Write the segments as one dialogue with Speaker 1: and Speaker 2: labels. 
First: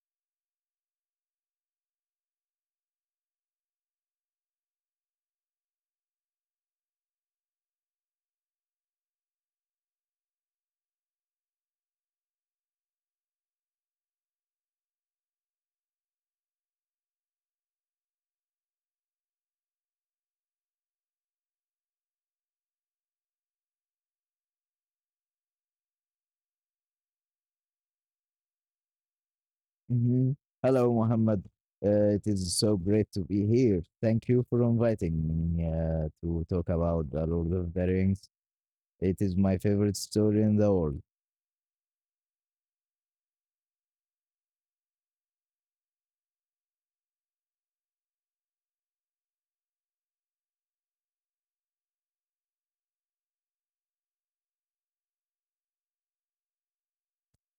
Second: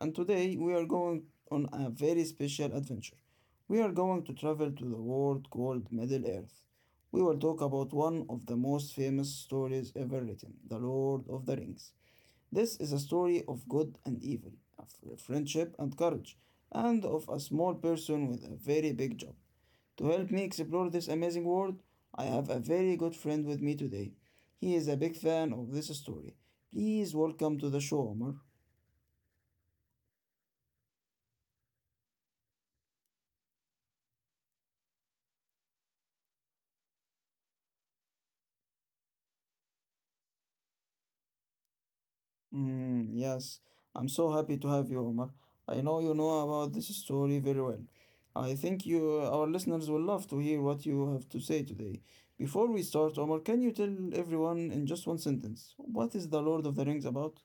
Speaker 1: and today we are going on a very special adventure. We are going to travel to the world called Middle Earth. We will talk about one of the most famous stories ever written, The Lord of the Rings. This is a story of good and evil, of friendship and courage, and of a small person with a very big job. To help me explore this amazing world, I have a very good friend with me today. He is a big fan of this story. Please welcome to the show, Omar.
Speaker 2: Mhm. Hello, Mohammed. It is so great to be here. Thank you for inviting me to talk about The Lord of the Rings. It is my favorite story in the world.
Speaker 1: Mm, yes, I'm so happy to have you, Omar. I know you know about this story very well. I think you, our listeners, will love to hear what you have to say today. Before we start, Omar, can you tell everyone in just one sentence what is the Lord of the Rings about?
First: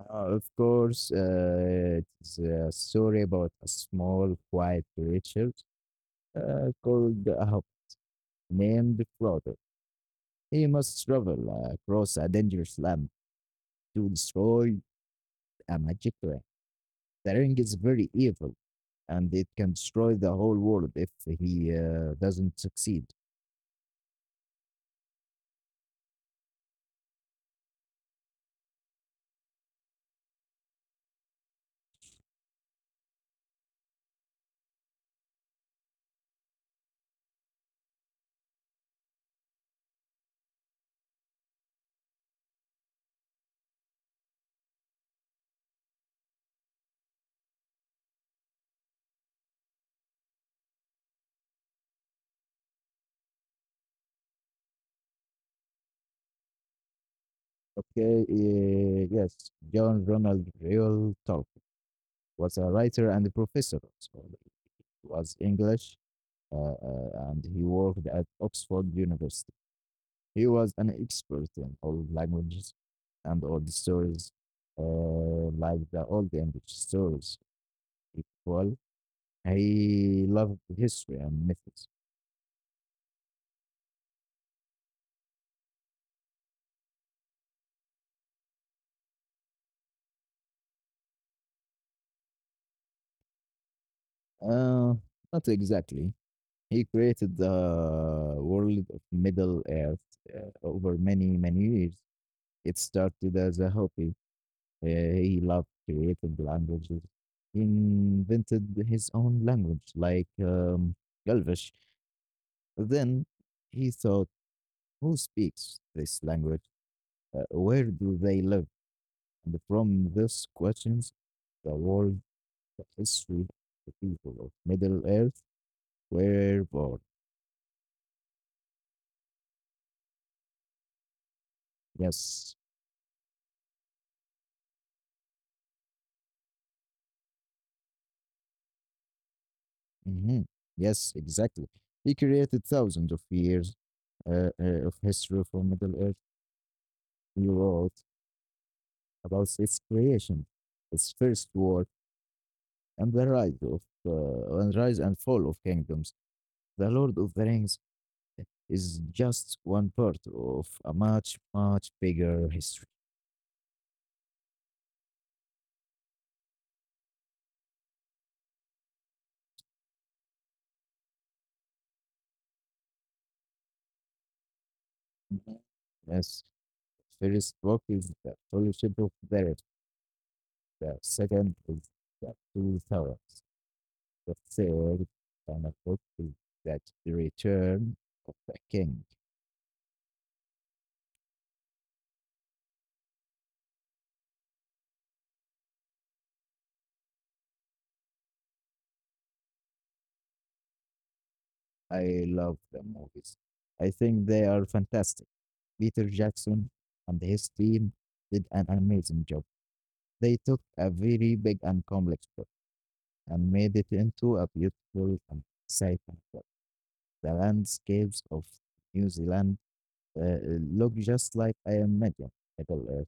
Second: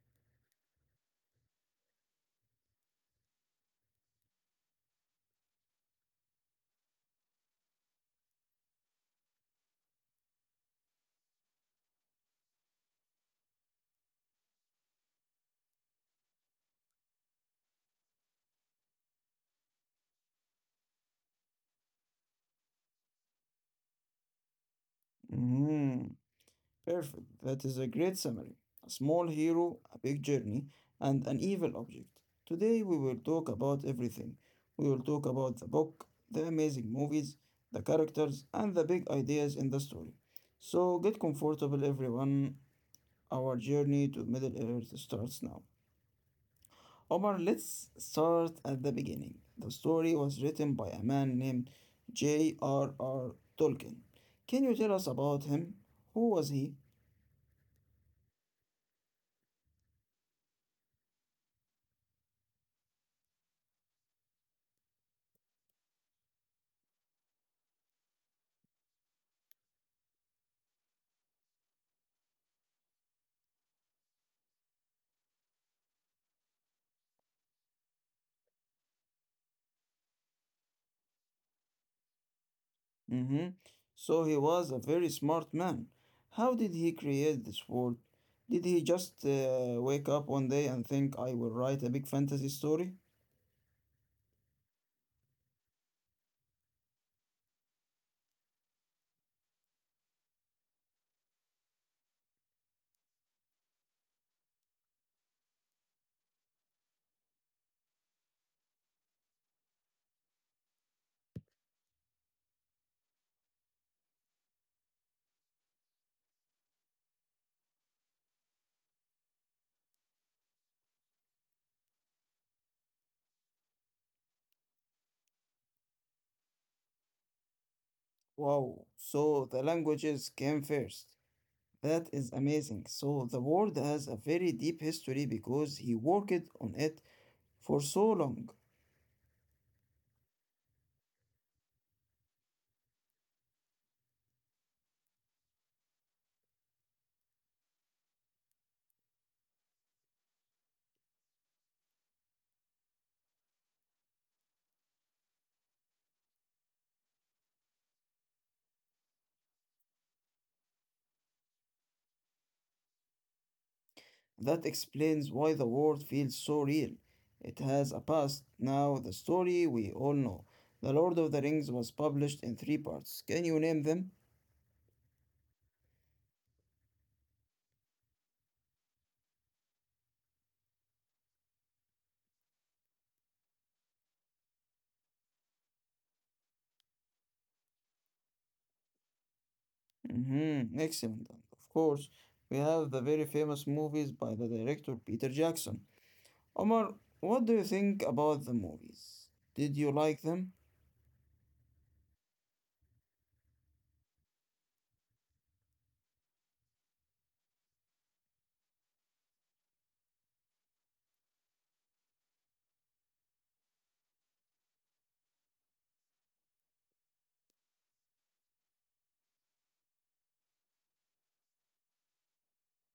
Speaker 2: Of course, it's a story about a small, quiet creature called Ahab, named Frodo. He must travel across a dangerous land to destroy a magic ring. The ring is very evil and it can destroy the whole world if he doesn't succeed.
Speaker 1: Hmm. Perfect. That is a great summary. A small hero, a big journey, and an evil object. Today we will talk about everything. We will talk about the book, the amazing movies, the characters, and the big ideas in the story. So get comfortable, everyone. Our journey to Middle Earth starts now. Omar, let's start at the beginning. The story was written by a man named J.R.R. Tolkien. Can you tell us about him? Who was he?
Speaker 2: Okay, yes, John Ronald Reuel Tolkien was a writer and a professor. So he was English, and he worked at Oxford University. He was an expert in all languages and old stories, like the old English stories. Equal. He loved history and myths.
Speaker 1: Mm-hmm. So he was a very smart man. How did he create this world? Did he just wake up one day and think, I will write a big fantasy story?
Speaker 2: Uh, Not exactly. He created the world of Middle Earth over many, many years. It started as a hobby. He loved creating languages. He invented his own language, like Galvish. Then he thought, who speaks this language? Where do they live? And from these questions, the world, the history, the people of Middle Earth were born.
Speaker 1: Wow, so the languages came first. That is
Speaker 2: Yes.
Speaker 1: amazing. So the world has a very deep history because he worked on it for so long.
Speaker 2: Mhm. Yes, exactly. He created thousands of years of history for Middle Earth. He wrote about its creation, its first war, and the rise and fall of kingdoms. The Lord of the Rings is just one part of a much bigger history.
Speaker 1: That explains why the world feels so real. It has a past. Now, the story we all know. The Lord of the Rings was published in three parts. Can you name them?
Speaker 2: Mhm. Yes, first book is the Fellowship of the Ring. The second is the Two Towers. The field on a book that The Return of the King.
Speaker 1: Mm-hmm. Excellent. And of course, we have the very famous movies by the director Peter Jackson. Omar, what do you think about the movies? Did you like them?
Speaker 2: I love the movies. I think they are fantastic. Peter Jackson and his team did an amazing job. They took a very big and complex book and made it into a beautiful and exciting book. The landscapes of New Zealand uh, look just like I imagine Middle Earth.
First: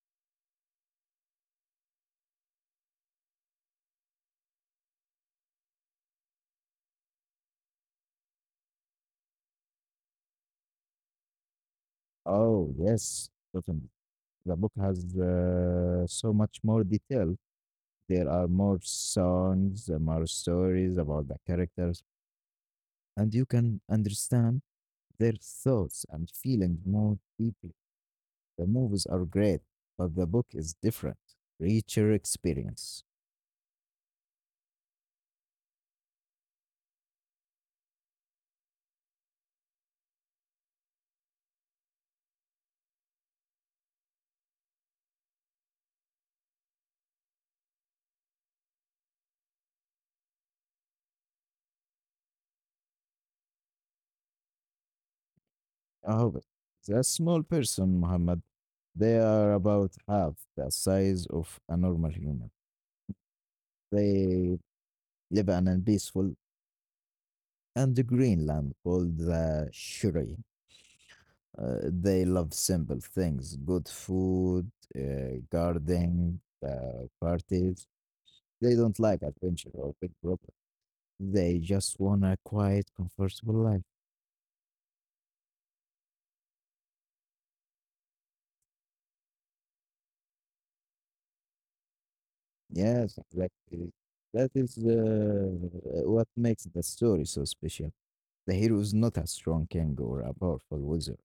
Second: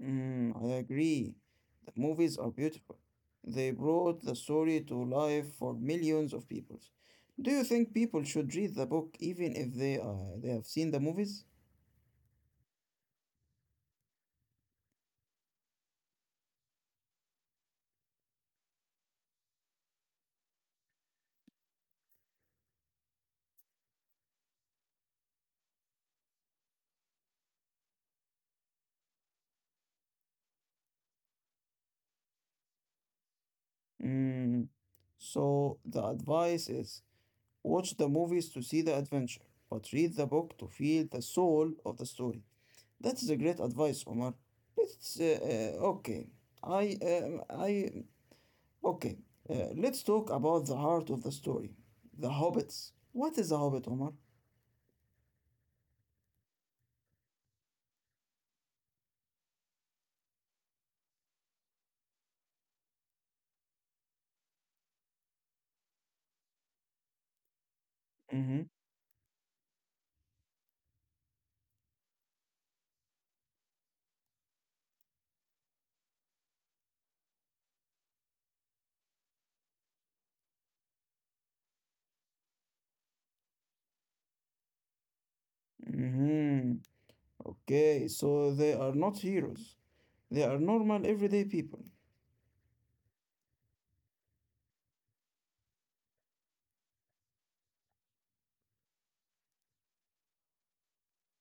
Speaker 1: Mm, I agree. The movies are beautiful. They brought the story to life for millions of people. Do you think people should read the book even if they have seen the movies?
Speaker 2: Oh yes, definitely. The book has so much more detail. There are more songs, there more stories about the characters, and you can understand their thoughts and feelings more deeply. The movies are great, but the book is different, richer experience.
Speaker 1: Mm. So the advice is watch the movies to see the adventure, but read the book to feel the soul of the story. That is a great advice, Omar. Let's okay. I I okay. Let's talk about the heart of the story, the hobbits. What is a hobbit, Omar?
Speaker 2: I hope it. The small person, Muhammad, they are about half the size of a normal human. They live in a peaceful and green
Speaker 1: Mm-hmm.
Speaker 2: land called the Shuri. They love simple things, good food, gardening, parties. They don't like adventure or big problems. They just want a quiet, comfortable life.
Speaker 1: Mm-hmm. Okay, so they are not heroes. They are normal, everyday people.
Speaker 2: Yes, exactly. That is what makes the story so special. The hero is not a strong king or a powerful wizard.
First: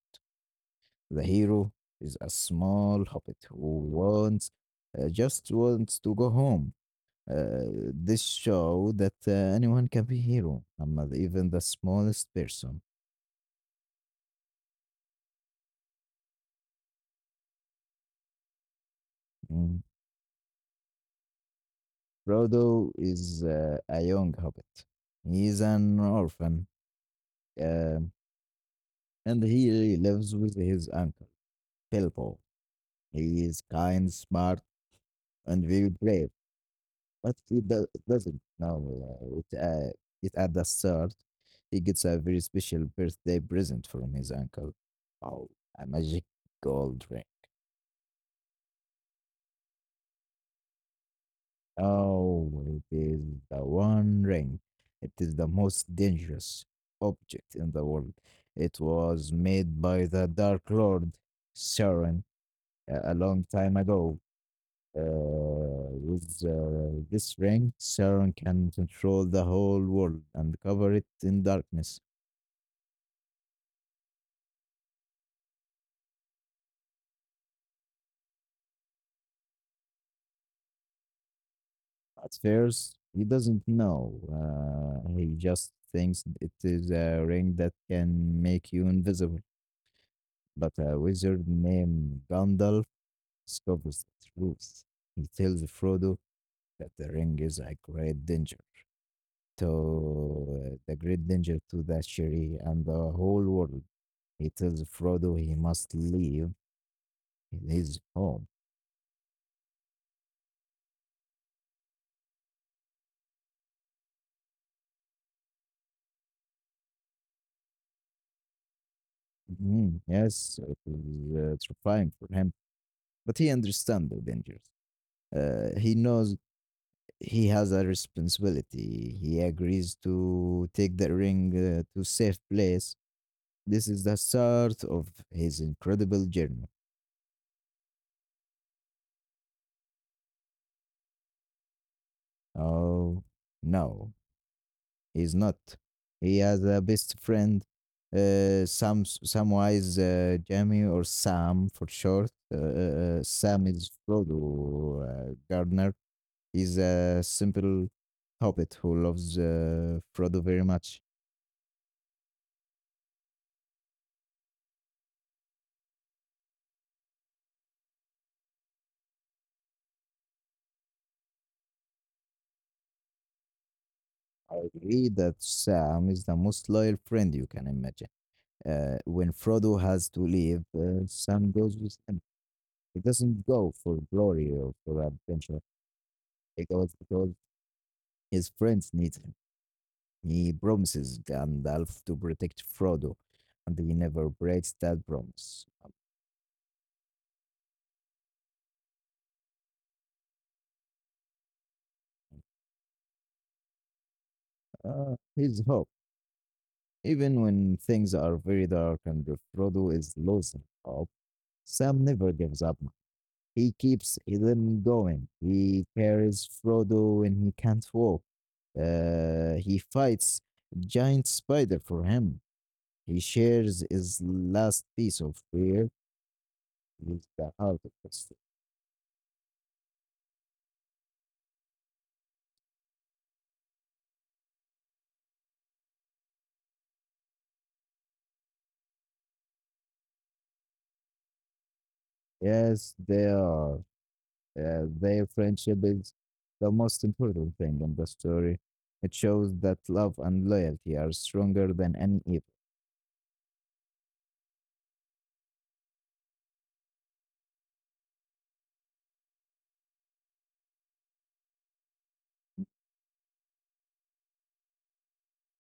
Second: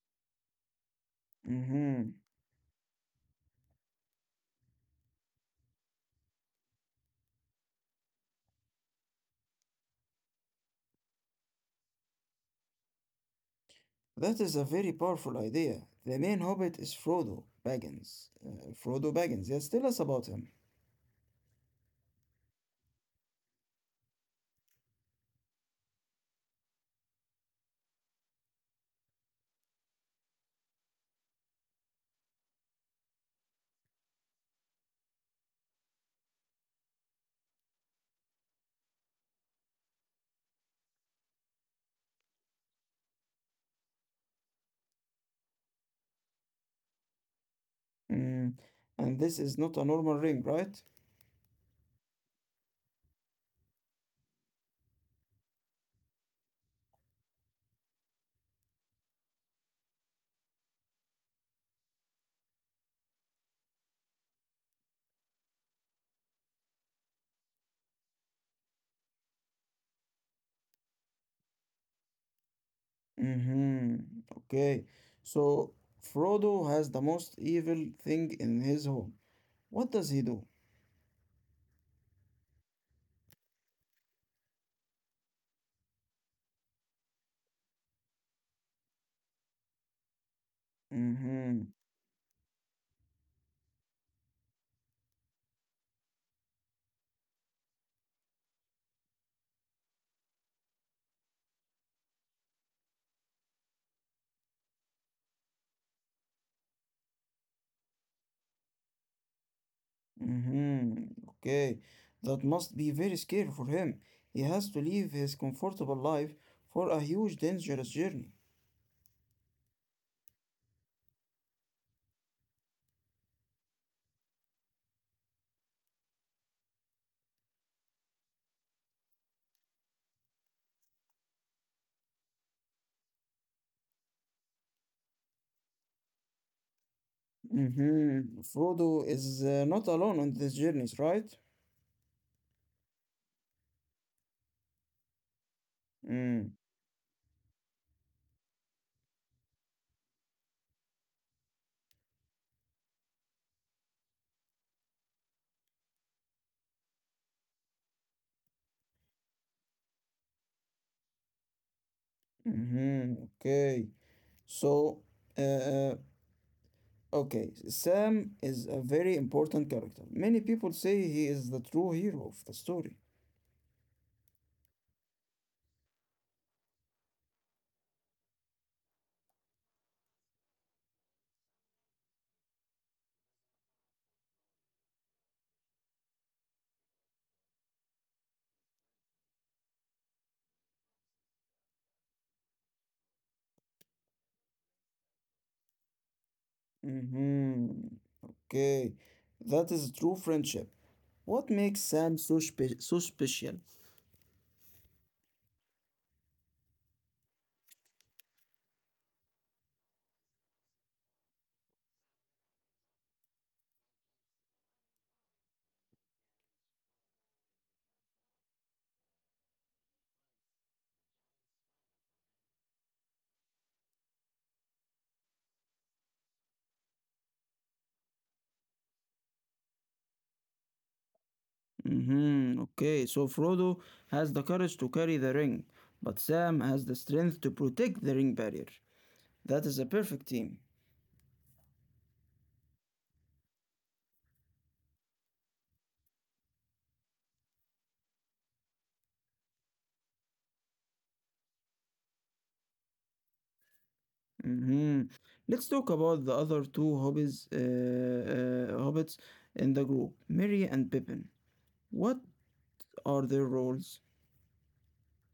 Speaker 2: The hero
Speaker 1: Mm-hmm.
Speaker 2: is a small hobbit who just wants to go home. This show that anyone can be hero, Ahmad, even the smallest person.
Speaker 1: That is a very powerful idea. The main hobbit is Frodo Baggins. Frodo Baggins.
Speaker 2: Mm.
Speaker 1: Yes, tell us about him.
Speaker 2: Frodo is a young hobbit. He's an orphan, um, and he lives with his uncle, Bilbo. He is kind, smart, and very brave, but he doesn't know uh, it, uh, it at the start. He gets a very special birthday present from his uncle. Oh, a magic gold ring.
Speaker 1: Mm. And this is not a normal ring, right?
Speaker 2: Oh, it is the One Ring. It is the most dangerous object in the world. It was made by the Dark Lord Sauron a long time ago. With this ring, Sauron can control the whole world and cover it in darkness.
Speaker 1: Mm-hmm. Okay. So Frodo has the most evil thing in his home. What does he do?
Speaker 2: At first, he doesn't know. He just thinks it is a ring that can make you invisible. But a wizard
Speaker 1: Mm-hmm.
Speaker 2: named Gandalf discovers the truth. He tells Frodo that the ring is a great danger to the great danger to the Shiri and the whole world. He tells Frodo he must leave his home.
Speaker 1: Mm-hmm. Okay. That must be very scary for him. He has to leave his comfortable life for a huge dangerous journey.
Speaker 2: Mhm, yes, it is terrifying for him, but he understands the dangers. He knows he has a responsibility. He agrees to take the ring to safe place. This is the start of his incredible journey.
Speaker 1: Mm-hmm. Frodo is not alone on these journeys, right?
Speaker 2: Oh, no, he's not. He
Speaker 1: Mm-hmm.
Speaker 2: has a best friend, some some wise Jamie or Sam for short. Sam is Frodo Gardner. He's a simple hobbit who loves Frodo very much.
Speaker 1: Okay. So, uh, uh, Okay, Sam is a very important character. Many people say he is the true hero of the story.
Speaker 2: I agree that Sam is the most loyal friend you can imagine. When Frodo has to leave, Sam goes with him. He doesn't go for glory or for adventure. He goes because his friends need him. He promises Gandalf to protect Frodo, and he never breaks that promise.
Speaker 1: Mm-hmm. Okay, that is true friendship. What makes Sam so special?
Speaker 2: His hope. Even when things are very dark and Frodo is losing hope, Sam never gives up. He keeps them going. He carries Frodo when he can't walk. He fights giant spider for him. He shares his last piece of fear with the heart of his.
Speaker 1: Mm-hmm. Okay, so Frodo has the courage to carry the ring, but Sam has the strength to protect the ring barrier. That is a perfect team.
Speaker 2: Yes, they are. Their friendship is the most important thing in the story. It shows that love and loyalty are stronger than any evil.
Speaker 1: Mm-hmm. Let's talk about the other two hobbits in the group, Merry and Pippin. What are their roles?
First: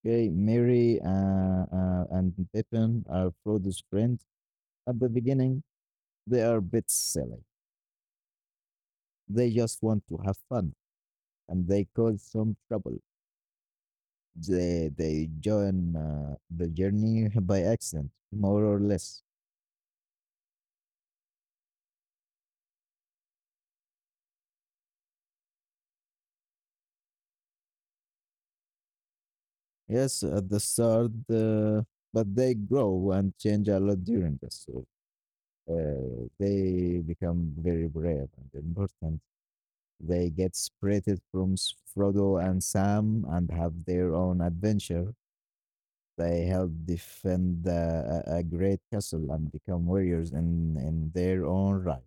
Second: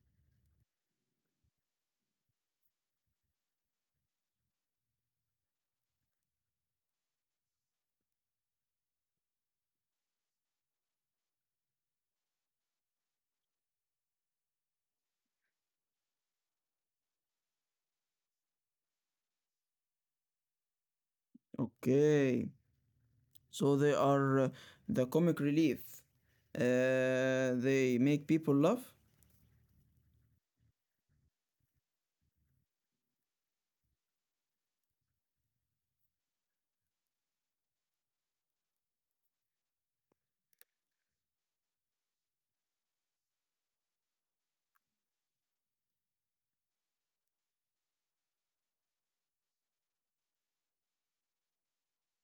Speaker 2: Okay, Mary and Pippin are Frodo's friends. At the beginning, they are a bit silly. They just want to have fun, and they cause some trouble. They join the journey by accident, more or less.
Speaker 1: Okay, so they are the comic relief. They make people laugh.
Speaker 2: Yes, at the start, but they grow and change a lot during the story. They become very brave and important. They get separated from Frodo and Sam and have their own adventure. They help defend a great castle and become warriors in their own right.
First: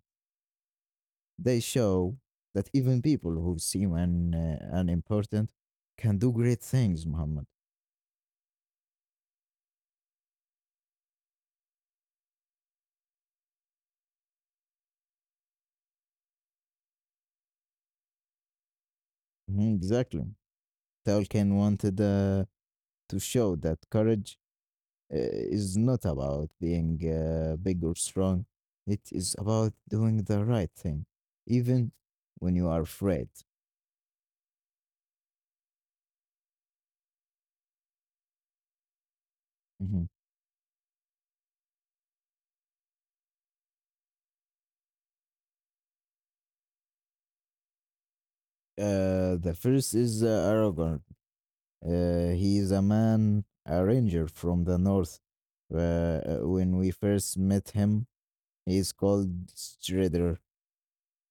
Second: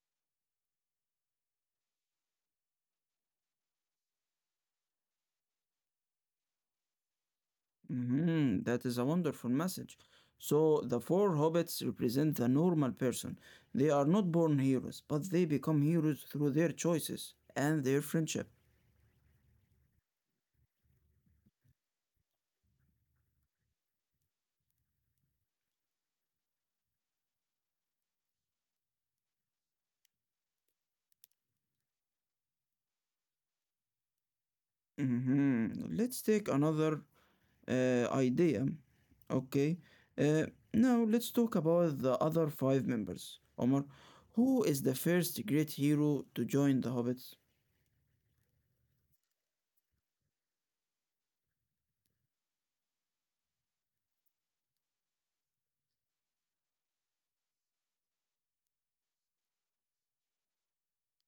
Speaker 2: They show that even people who seem unimportant can do great things, Muhammad.
Speaker 1: Mhm. That is a wonderful message. So the four hobbits represent the normal person. They are not born heroes, but they become heroes through their choices and their friendship.
Speaker 2: Mhm, exactly. Tolkien wanted to show that courage is not about being big or strong. It is about doing the right thing, even when you are afraid.
Speaker 1: Mhm. Let's take another idea. Okay.
Speaker 2: Mhm.
Speaker 1: Uh, Now let's talk about the other five members. Omar, who is the first great hero to join the Hobbits?
Speaker 2: The first is Aragorn. He is a man, a ranger from the north. When we first met him, he is called Strider.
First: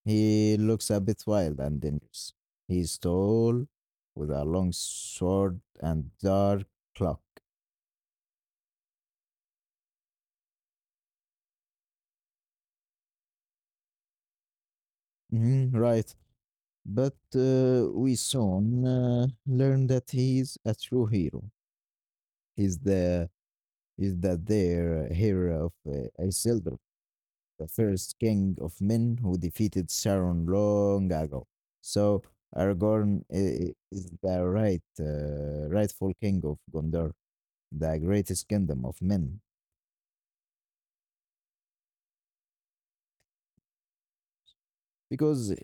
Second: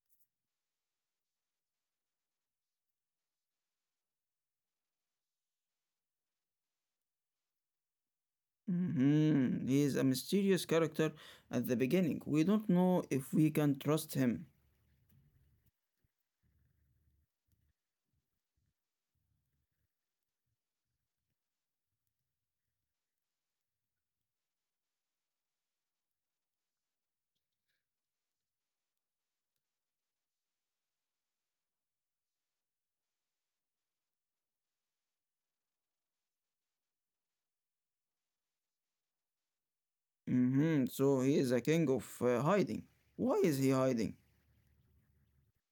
Speaker 2: He looks a bit wild and dangerous. He is tall, with a long sword and dark cloak.
Speaker 1: Mhm. He is a mysterious character at the beginning. We don't know if we can trust him.
Speaker 2: Mhm, right. But we soon learn that he's a true hero. He's the is that their hero of Isildur, the first king of men who defeated Sauron long ago. So Aragorn is the rightful king of Gondor, the greatest kingdom of men,
Speaker 1: Hmm. So he is a king of hiding. Why is he hiding?
Speaker 2: because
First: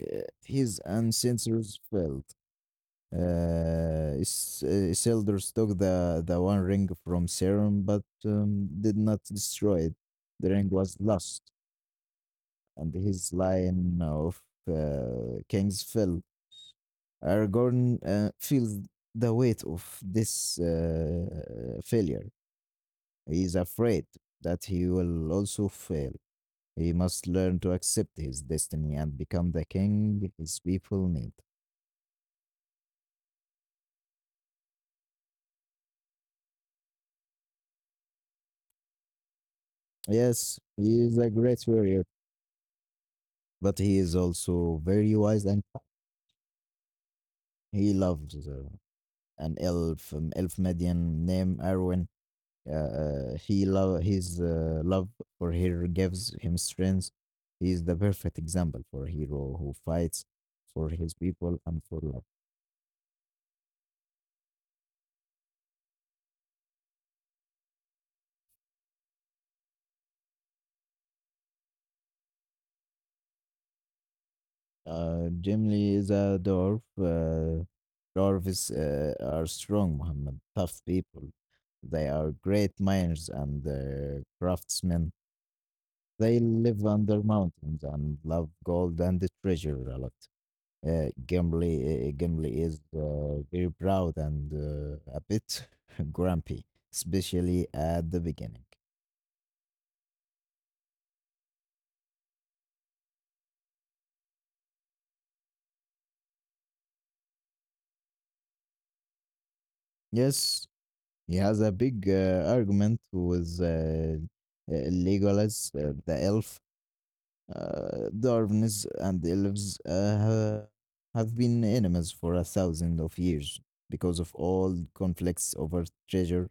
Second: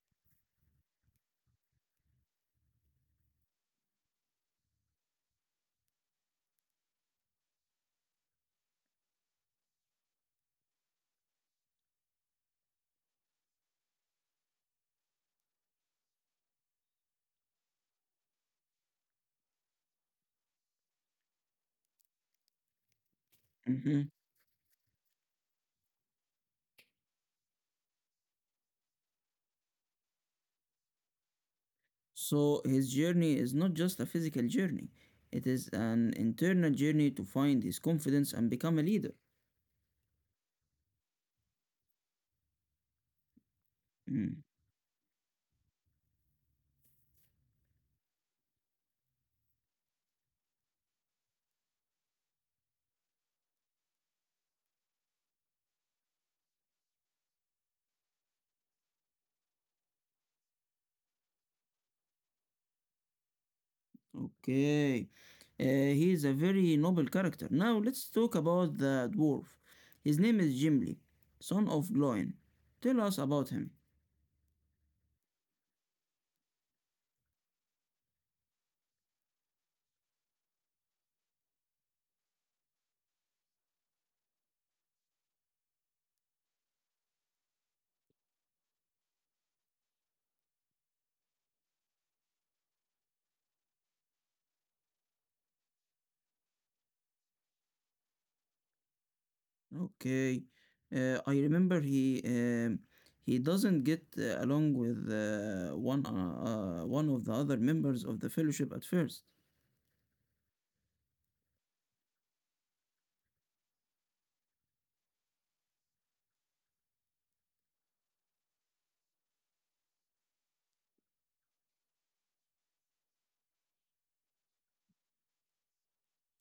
Speaker 2: his ancestors fell. Isildur took the One Ring from Sauron, but did not destroy it. The ring was lost, and his line of kings fell. Aragorn feels the weight of this failure. He is
Speaker 1: Hmm.
Speaker 2: afraid that he will also fail. He must learn to accept his destiny and become the king his people need.
Speaker 1: So his journey is not just a physical journey, it is an internal journey to find his confidence and become a leader.
Speaker 2: Yes, he is a great warrior but he is
Speaker 1: Mm-hmm.
Speaker 2: also very wise and he loves an elf median named Arwen. Uh, he love his love for her gives him strength. He is the perfect example for a hero who fights for his people and for love.
Speaker 1: Okay. Uh, he is a very noble character. Now let's talk about the dwarf. His name is Gimli, son of Gloin. Tell us about him.
Speaker 2: Jimli is a dwarf. Dwarves are strong, Muhammad, tough people. They are great miners and craftsmen. They live under mountains and love gold and the treasure a lot. Gimli is very proud and a bit grumpy, especially at the beginning.
Speaker 1: Okay. I remember he doesn't get along with one of the other members of the fellowship at first.
Speaker 2: Yes, he has a big argument with Legolas, the elf. Dwarves and the elves have been enemies for 1,000 of years because of all conflicts over treasure.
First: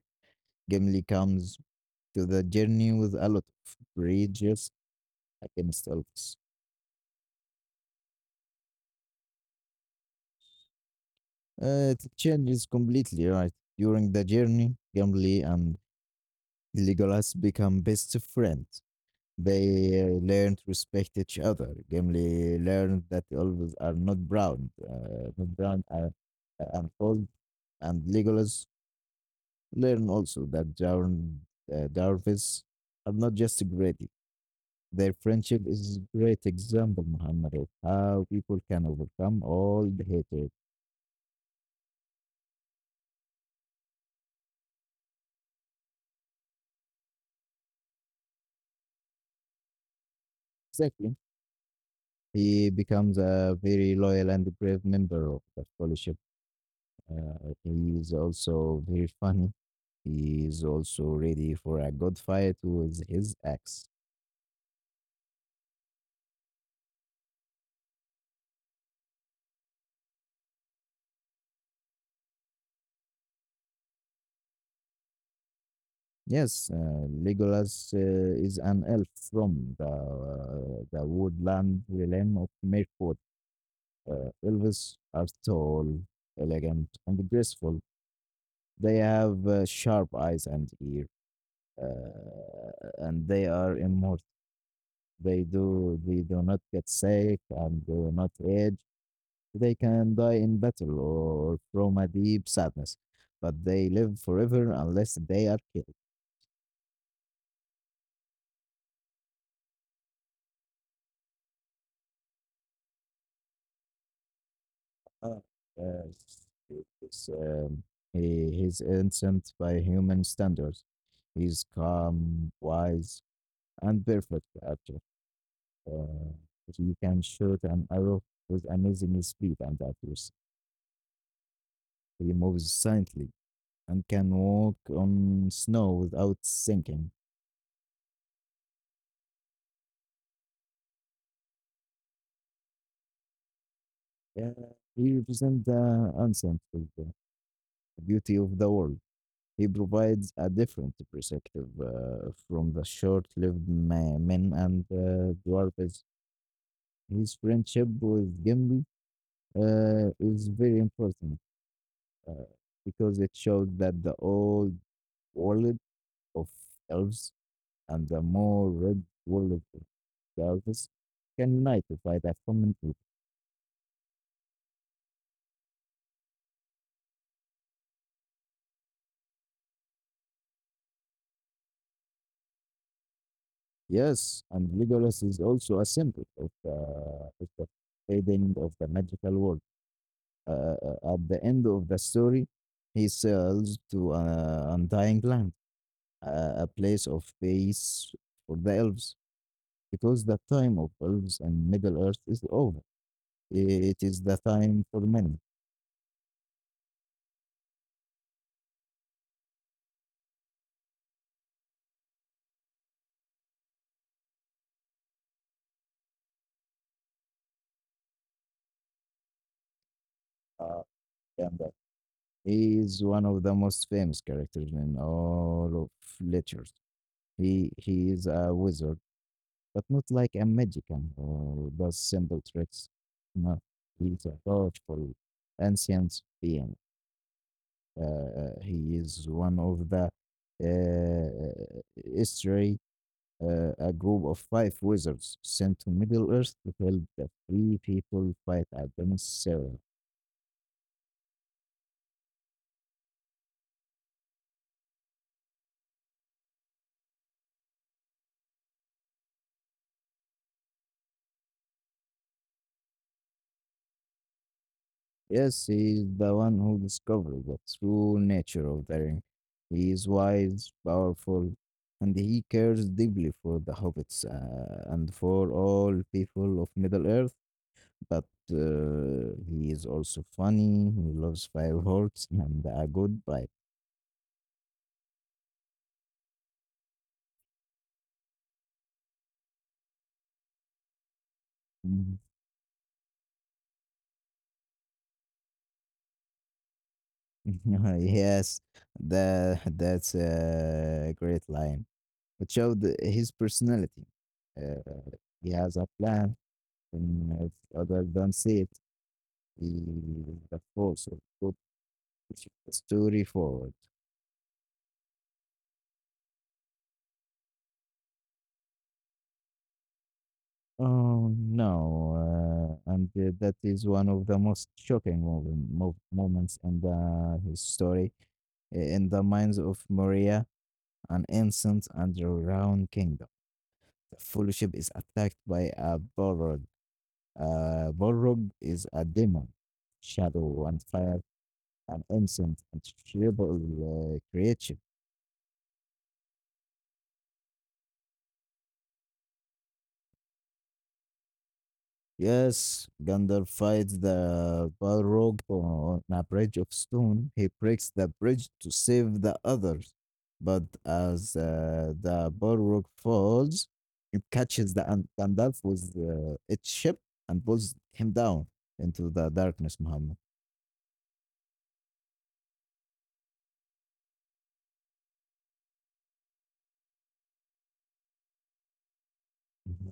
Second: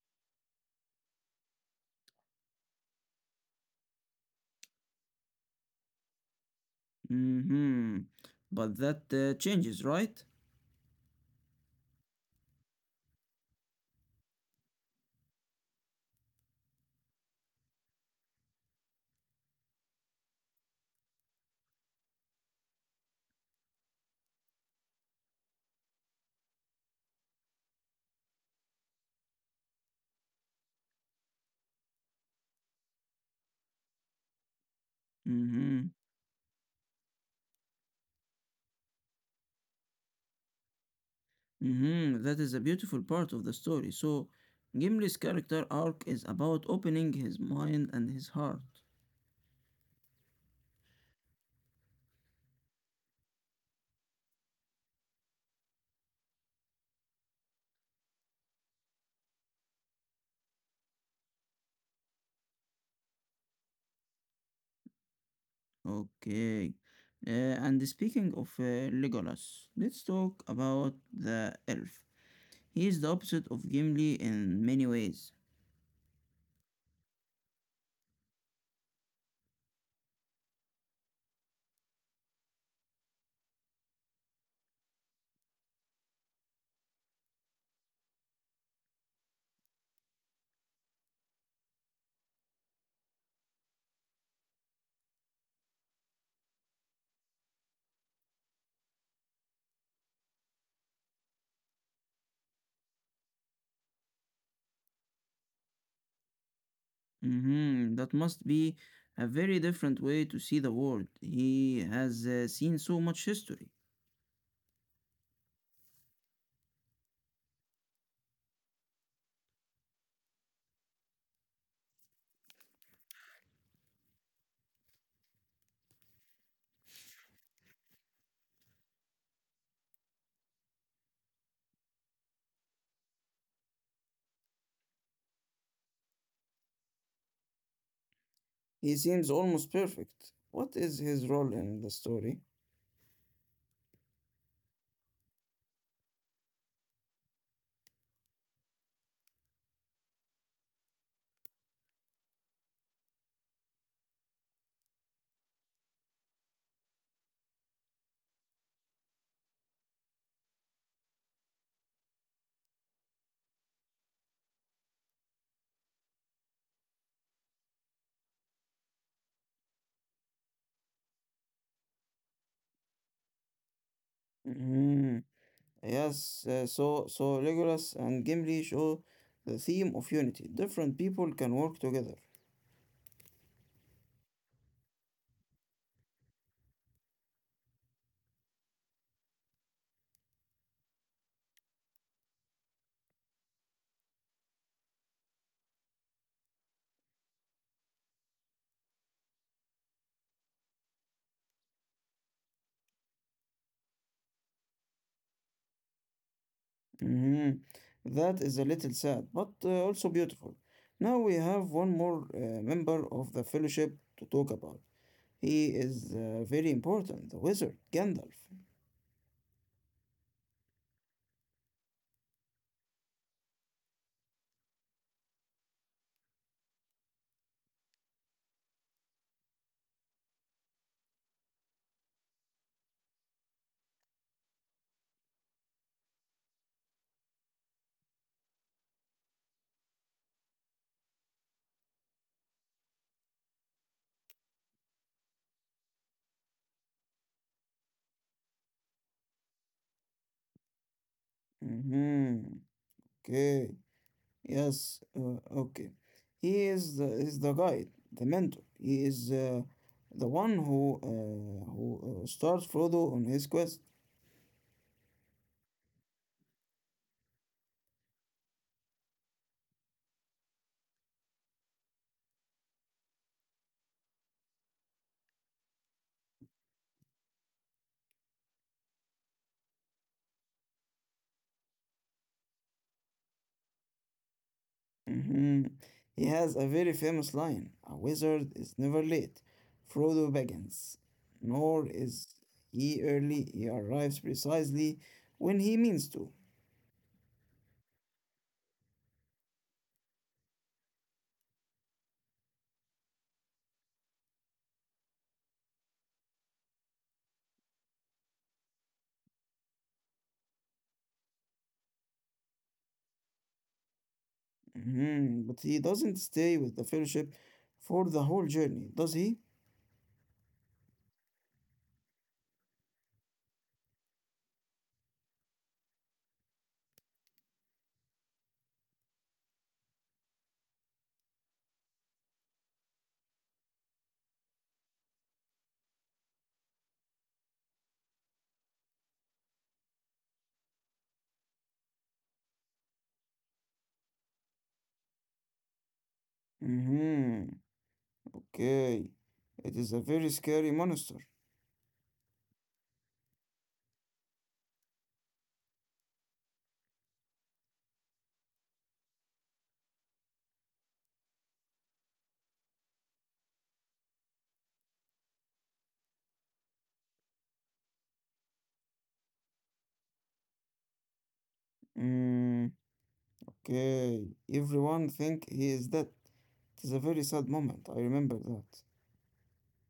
Speaker 2: Gimli comes to the journey with a lot of courageous against elves.
Speaker 1: Mm-hmm. But that changes, right?
Speaker 2: It changes completely, right? During the journey, Gimli and Legolas become best friends. They learn to respect each other. Gimli learned that elves are not brown, and cold, and Legolas learn also that Jarvis are not just great. Their friendship
Speaker 1: Mm-hmm.
Speaker 2: is a great example, Muhammad, of how people can overcome all the hatred.
Speaker 1: Mhm. That is a beautiful part of the story. So, Gimli's character arc is about opening his mind and his heart.
Speaker 2: Exactly. He becomes a very loyal and brave member of the fellowship. He is also very funny. He is also ready for a good fight with his axe.
Speaker 1: Okay. Uh, and speaking of Legolas, let's talk about the elf. He is the opposite of Gimli in many ways.
Speaker 2: Yes, Legolas is an elf from the woodland realm of Mirkwood. Elves are tall, elegant, and graceful. They have sharp eyes and ear, and they are immortal. They do not get sick and do not age. They can die in battle or from a deep sadness, but they live forever unless they are killed.
Speaker 1: Hmm. That must be a very different way to see the world. He has seen so much history.
Speaker 2: Uh, uh, it's, um, he's innocent by human standards. He's calm, wise, and perfect character. Uh, you can shoot an arrow with amazing speed and accuracy. He moves silently and can walk on snow without sinking.
Speaker 1: He seems almost perfect. What is his role in the story?
Speaker 2: Yeah, he represents the ancient wisdom, the beauty of the world. He provides a different perspective from the short-lived men and dwarves. His friendship with Gimli is very important uh, because it shows that the old world of elves and the more red walled service can unite to fight a common evil.
Speaker 1: Yes, so Legolas and Gimli show the theme of unity. Different people can work together.
Speaker 2: Yes, and Legolas is also a symbol of the fading of the magical world. At the end of the story, he sails to Undying Land, a place of peace for the elves, because the time of elves and Middle Earth is over. It is the time for men.
Speaker 1: Mhm. That is a little sad, but also beautiful. Now we have one more member of the Fellowship to talk about. He is very important, the wizard Gandalf.
Speaker 2: Uh, and He is one of the most famous characters in all of literature. He is a wizard, but not like a magician or does simple tricks. No, he is a powerful ancient being. He is one of the history, a group of 5 wizards sent to Middle Earth to help the free people fight against Sauron.
Speaker 1: Mhm. Okay. Yes. Okay. He is the guide, the mentor. He is the one who starts Frodo on his quest.
Speaker 2: Yes, he is the one who discovered the true nature of the ring. He is wise, powerful, and he cares deeply for the hobbits and for all people of Middle Earth. But he is also funny. He loves fireworks and a good pipe.
Speaker 1: Mhm. He has a very famous line: a wizard is never late, Frodo beckons, nor is he early. He arrives precisely when he means to.
Speaker 2: Yes, that's a great line. It showed his personality. Uh, he has a plan, and if others don't see it. The force of good story forward.
Speaker 1: Mhm. But he doesn't stay with the fellowship for the whole journey, does he?
Speaker 2: Oh no, and that is one of the most shocking moments in the his story. In the minds of Maria, an innocent and round kingdom, the fellowship is attacked by a Borog. Borog is a demon, shadow and fire, an innocent and tribal creature.
Speaker 1: Mhm. Okay. It is a very scary monster.
Speaker 2: Yes, Gandalf fights the Balrog on a bridge of stone. He breaks the bridge to save the others. But as the Balrog falls, it catches the Gandalf with its ship and pulls him down into the darkness, Muhammad.
Speaker 1: Mm, okay. Everyone think he is dead. It is a very sad moment. I remember that.
Speaker 2: Mhm.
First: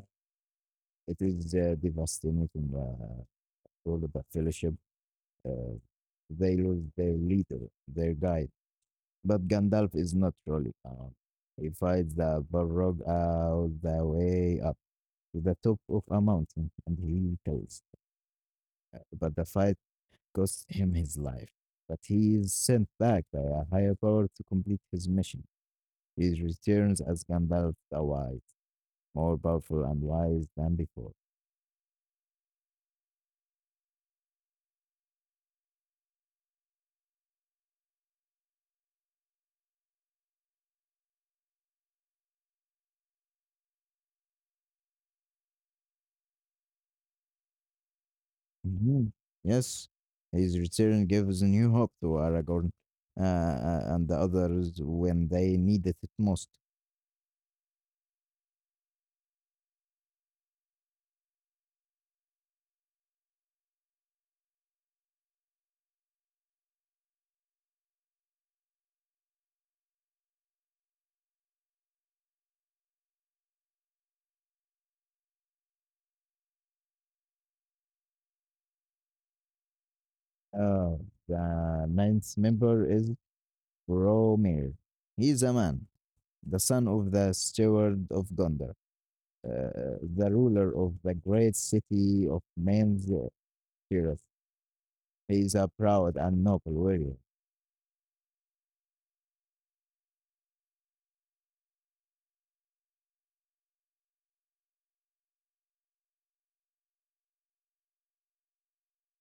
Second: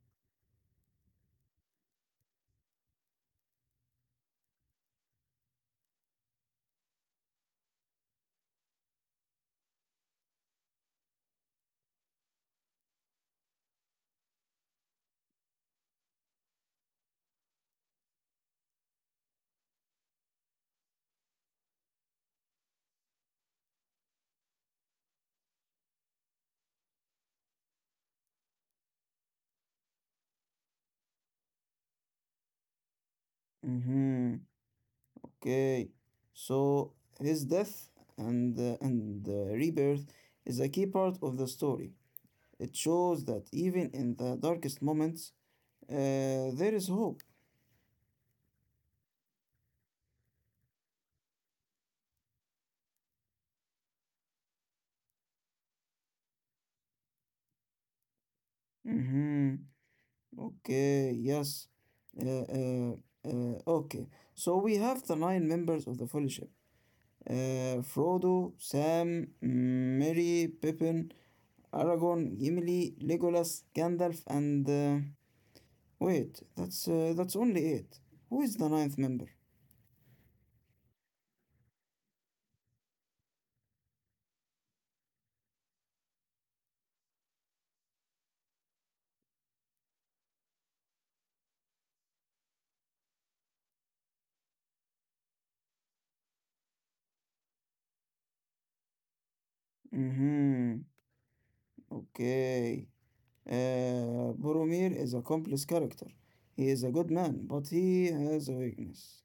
Speaker 2: It is devastating uh, all of the fellowship. Uh, they lose their leader, their guide. But Gandalf is not truly calm. He fights the Balrog all the way up to the top of a mountain and he kills. But the fight costs him his life. But he is sent back by a higher power to complete his mission. He returns as Gandalf the Wise, more powerful and wise than before.
Speaker 1: Mhm. Okay, so his death and rebirth is a key part of the story. It shows that even in the darkest moments, there is hope.
Speaker 2: Mhm. Yes, his return gives new hope to Aragorn and the others when they needed it most.
Speaker 1: Hmm. Okay, yes. Uh, uh, okay, so we have the nine members of the Fellowship: Frodo, Sam, Merry, Pippin, Aragorn, Gimli, Legolas, Gandalf, and wait, that's only eight. Who is the ninth member?
Speaker 2: Oh, the ninth member is Romir. He is a man, the son of the steward of Gondor, uh, the ruler of the great city of Man's Tirith. He is a proud and noble warrior.
Speaker 1: Mm-hmm. Okay. Boromir is a complex character. He is a good man, but he has a weakness.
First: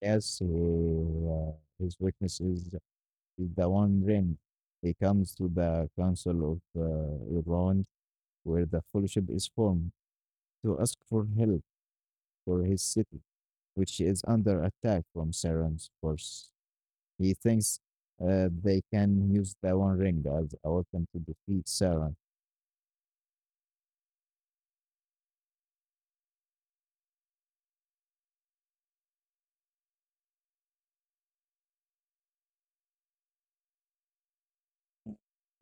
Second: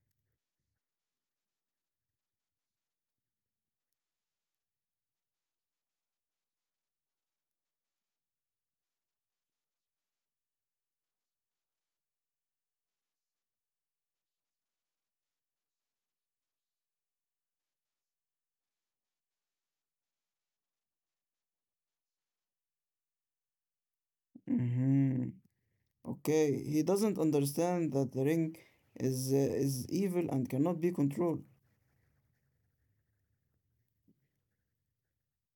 Speaker 2: Yes, his weakness is the one ring. He comes to the council of Elrond, where the fellowship is formed, to ask for help for his city which is under attack from Sauron's force. He thinks they can use the One Ring as a weapon to defeat Sauron,
Speaker 1: Mm-hmm. Okay. He doesn't understand that the ring is evil and cannot be controlled.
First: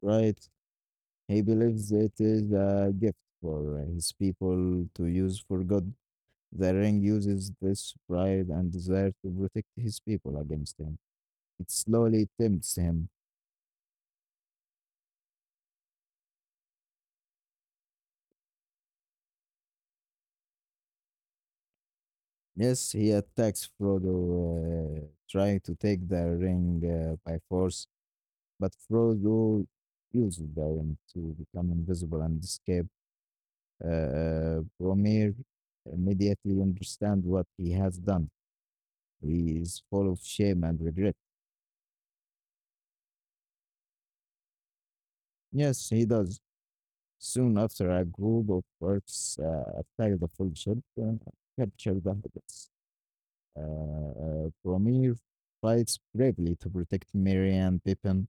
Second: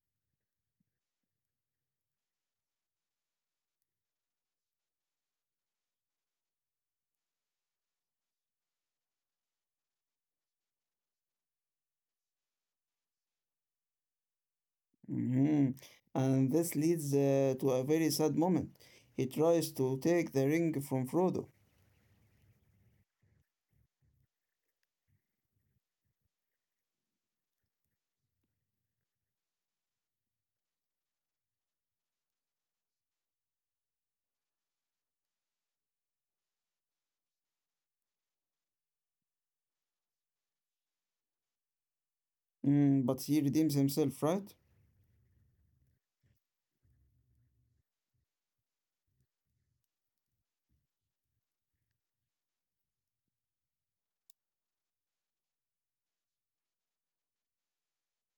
Speaker 2: right? He believes it is a gift for his people to use for good. The ring uses this pride and desire to protect his people against him. It slowly tempts him.
Speaker 1: Mm-hmm. And this leads to a very sad moment. He tries to take the ring from Frodo,
Speaker 2: Yes, he attacks Frodo, trying to take the ring by force, but Frodo uses the ring to become invisible and escape. Bromir immediately understands what he has done. He is full of shame and regret.
Speaker 1: mm, but he redeems himself, right?
Speaker 2: Yes, he does. Soon after, a group of orcs attack the full ship and capture the hobbits. Bromir fights bravely to protect Merry and Pippin.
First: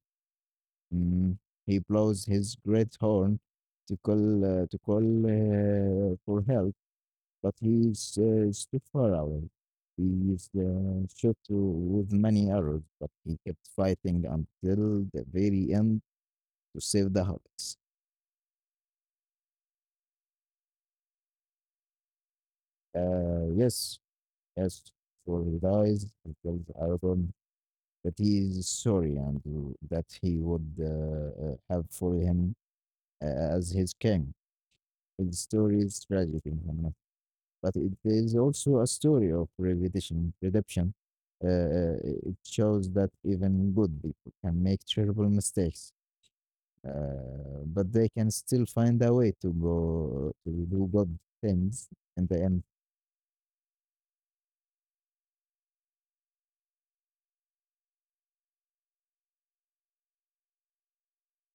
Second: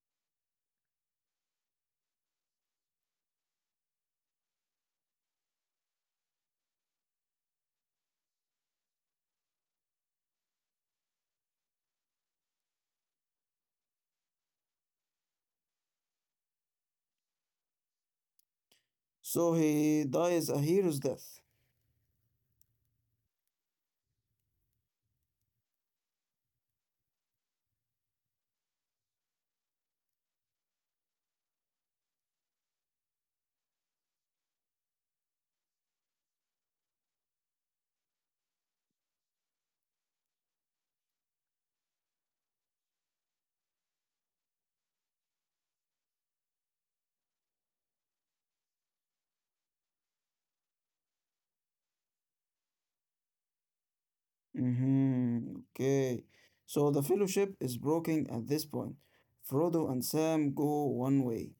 Speaker 2: Mm, he blows his great horn to call for help but he is stood far away. He is the shot to, with many arrows, but he kept fighting until the very end to save the hobbits.
Speaker 1: So he dies a hero's death.
Speaker 2: Uh, yes, yes, for he dies, he tells Aragorn that he is sorry and that he would have for him as his king. His story is tragic in but it is also a story of redemption. Redemption. Uh, uh, it shows that even good people can make terrible mistakes, but they can still find a way to go to do good things in the end.
Speaker 1: Hmm. Okay. So the fellowship is broken at this point. Frodo and Sam go one way,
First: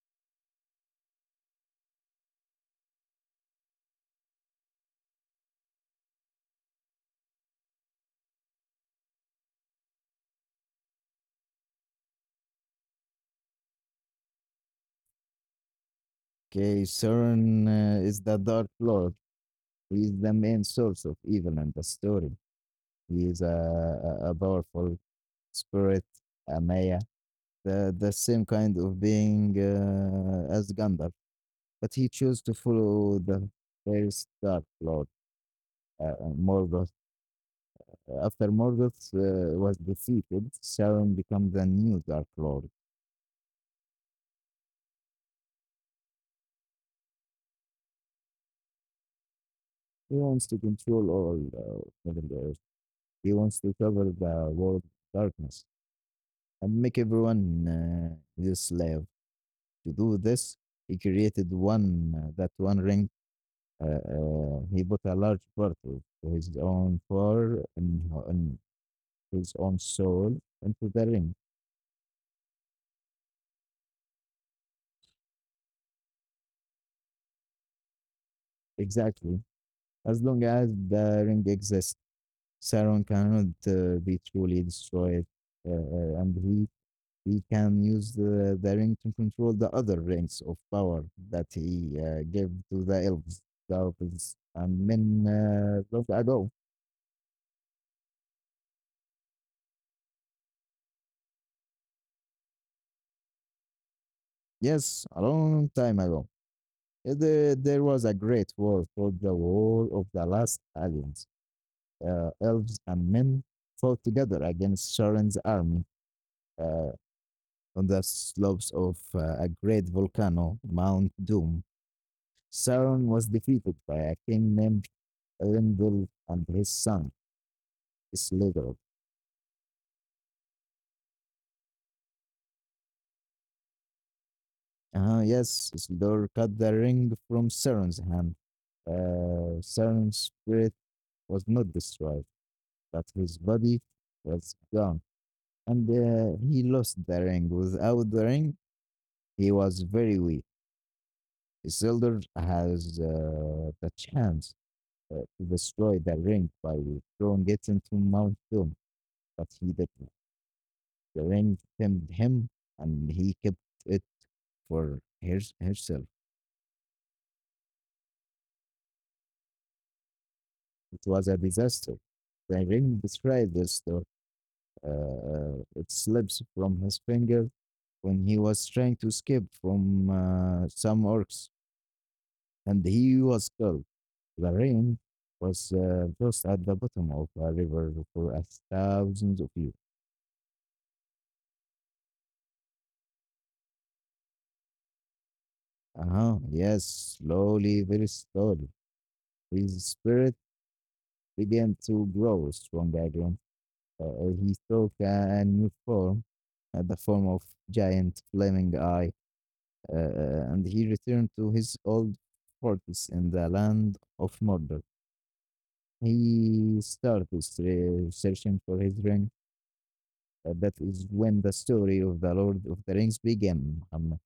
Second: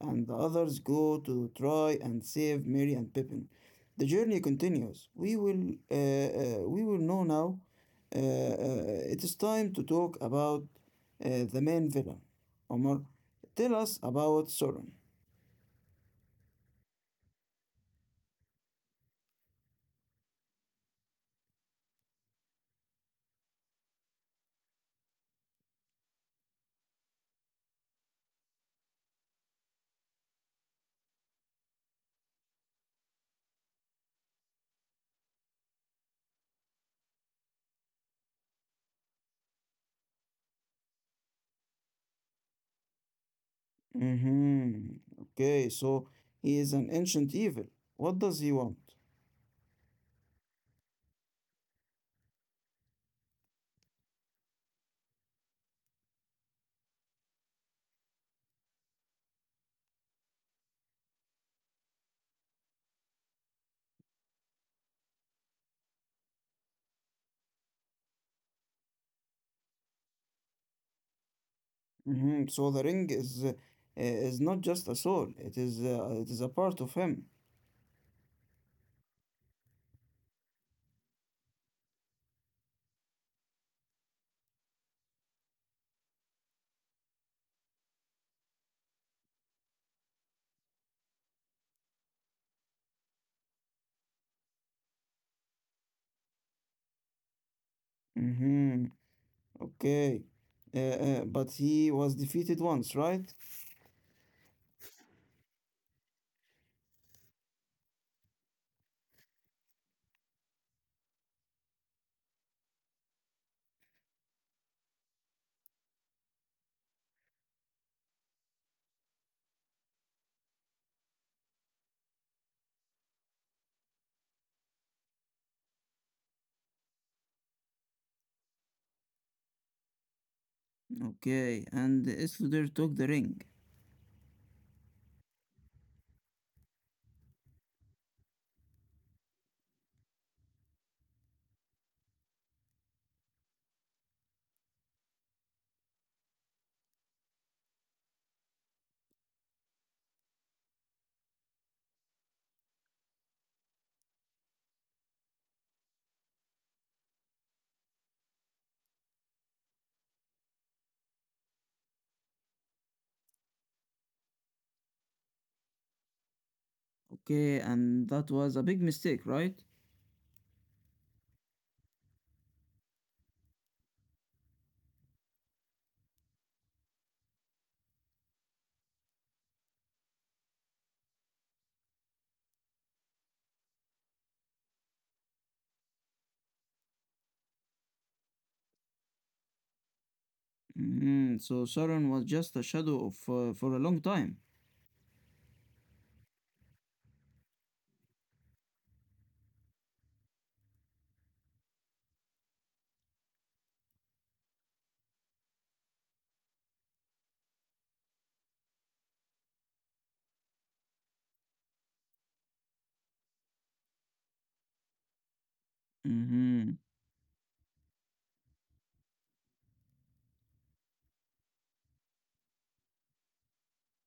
Speaker 1: and the others go to try and save Merry and Pippin. The journey continues. We will know now. It is time to talk about the main villain. Omar, tell us about Sauron.
Speaker 2: Okay, Sauron is the Dark Lord. He is the main source of evil in the story. He is a powerful spirit, a Maya, the same kind of being as Gandalf. But he chose to follow the first Dark Lord. Morgoth. After Morgoth was defeated, Sauron becomes the new Dark Lord.
Speaker 1: Mm-hmm. Okay, so he is an ancient evil. What does he want?
Speaker 2: He wants to control all Middle Earth. He wants to cover the world darkness and make everyone his slave. To do this, he created one that one ring. He bought a large part of his own power and his own soul into the ring.
Speaker 1: Mm-hmm. So the ring is not just a soul. It is a part of him.
Speaker 2: Exactly. As long as the ring exists, Sauron cannot be truly destroyed, and he can use the ring to control the other rings of power that he gave to the elves, and men long ago.
Speaker 1: Mm-hmm. Okay. But he was defeated once, right?
Speaker 2: Yes, a long time ago. There was a great war called the War of the Last Alliance. Elves and men fought together against Sauron's army. Uh, on the slopes of a great volcano, Mount Doom, Sauron was defeated by a king named Elendil and his son, Isildur.
Speaker 1: Okay, and Isildur took the ring.
Speaker 2: Yes, Isildur cut the ring from Sauron's hand. Sauron's spirit was not destroyed, but his body was gone, and he lost the ring. Without the ring, he was very weak. Isildur has the chance to destroy the ring by throwing it into Mount Doom, but he didn't. The ring tempted him, and he kept it for his, herself.
Speaker 1: Okay, and that was a big mistake, right?
Speaker 2: It was a disaster. The ring betrayed the store. It slips from his finger when he was trying to escape from some orcs, and he was killed. The ring was lost at the bottom of a river for a thousands of years.
Speaker 1: Mm-hmm. So Sauron was just a shadow of for a long time.
Speaker 2: Uh-huh. Yes, slowly, very slowly. His spirit began to grow stronger again. He took a new form, the form of giant flaming eye, and he returned to his old fortress in the land of Mordor. He
Speaker 1: Mm-hmm.
Speaker 2: started searching for his ring. That is when the story of the Lord of the Rings began.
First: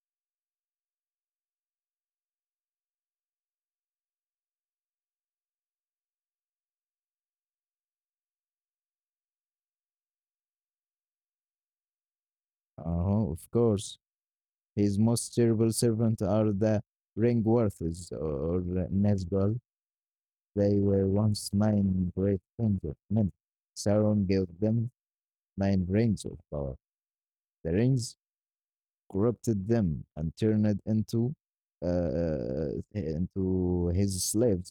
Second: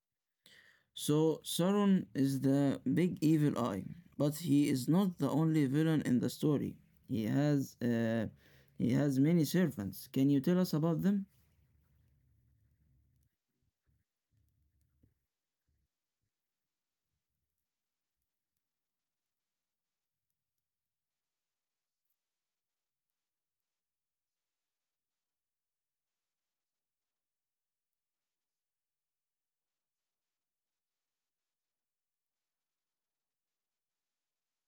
Speaker 1: So Sauron is the big evil eye, but he is not the only villain in the story. He has uh, he has many servants. Can you tell us about them?
Speaker 2: Uh-huh, of course. His most terrible servants are the Ringworths or Nazgul. They were once 9 great kings of men. Sauron gave them 9 rings of power. The rings corrupted them and turned uh, uh, into his slaves.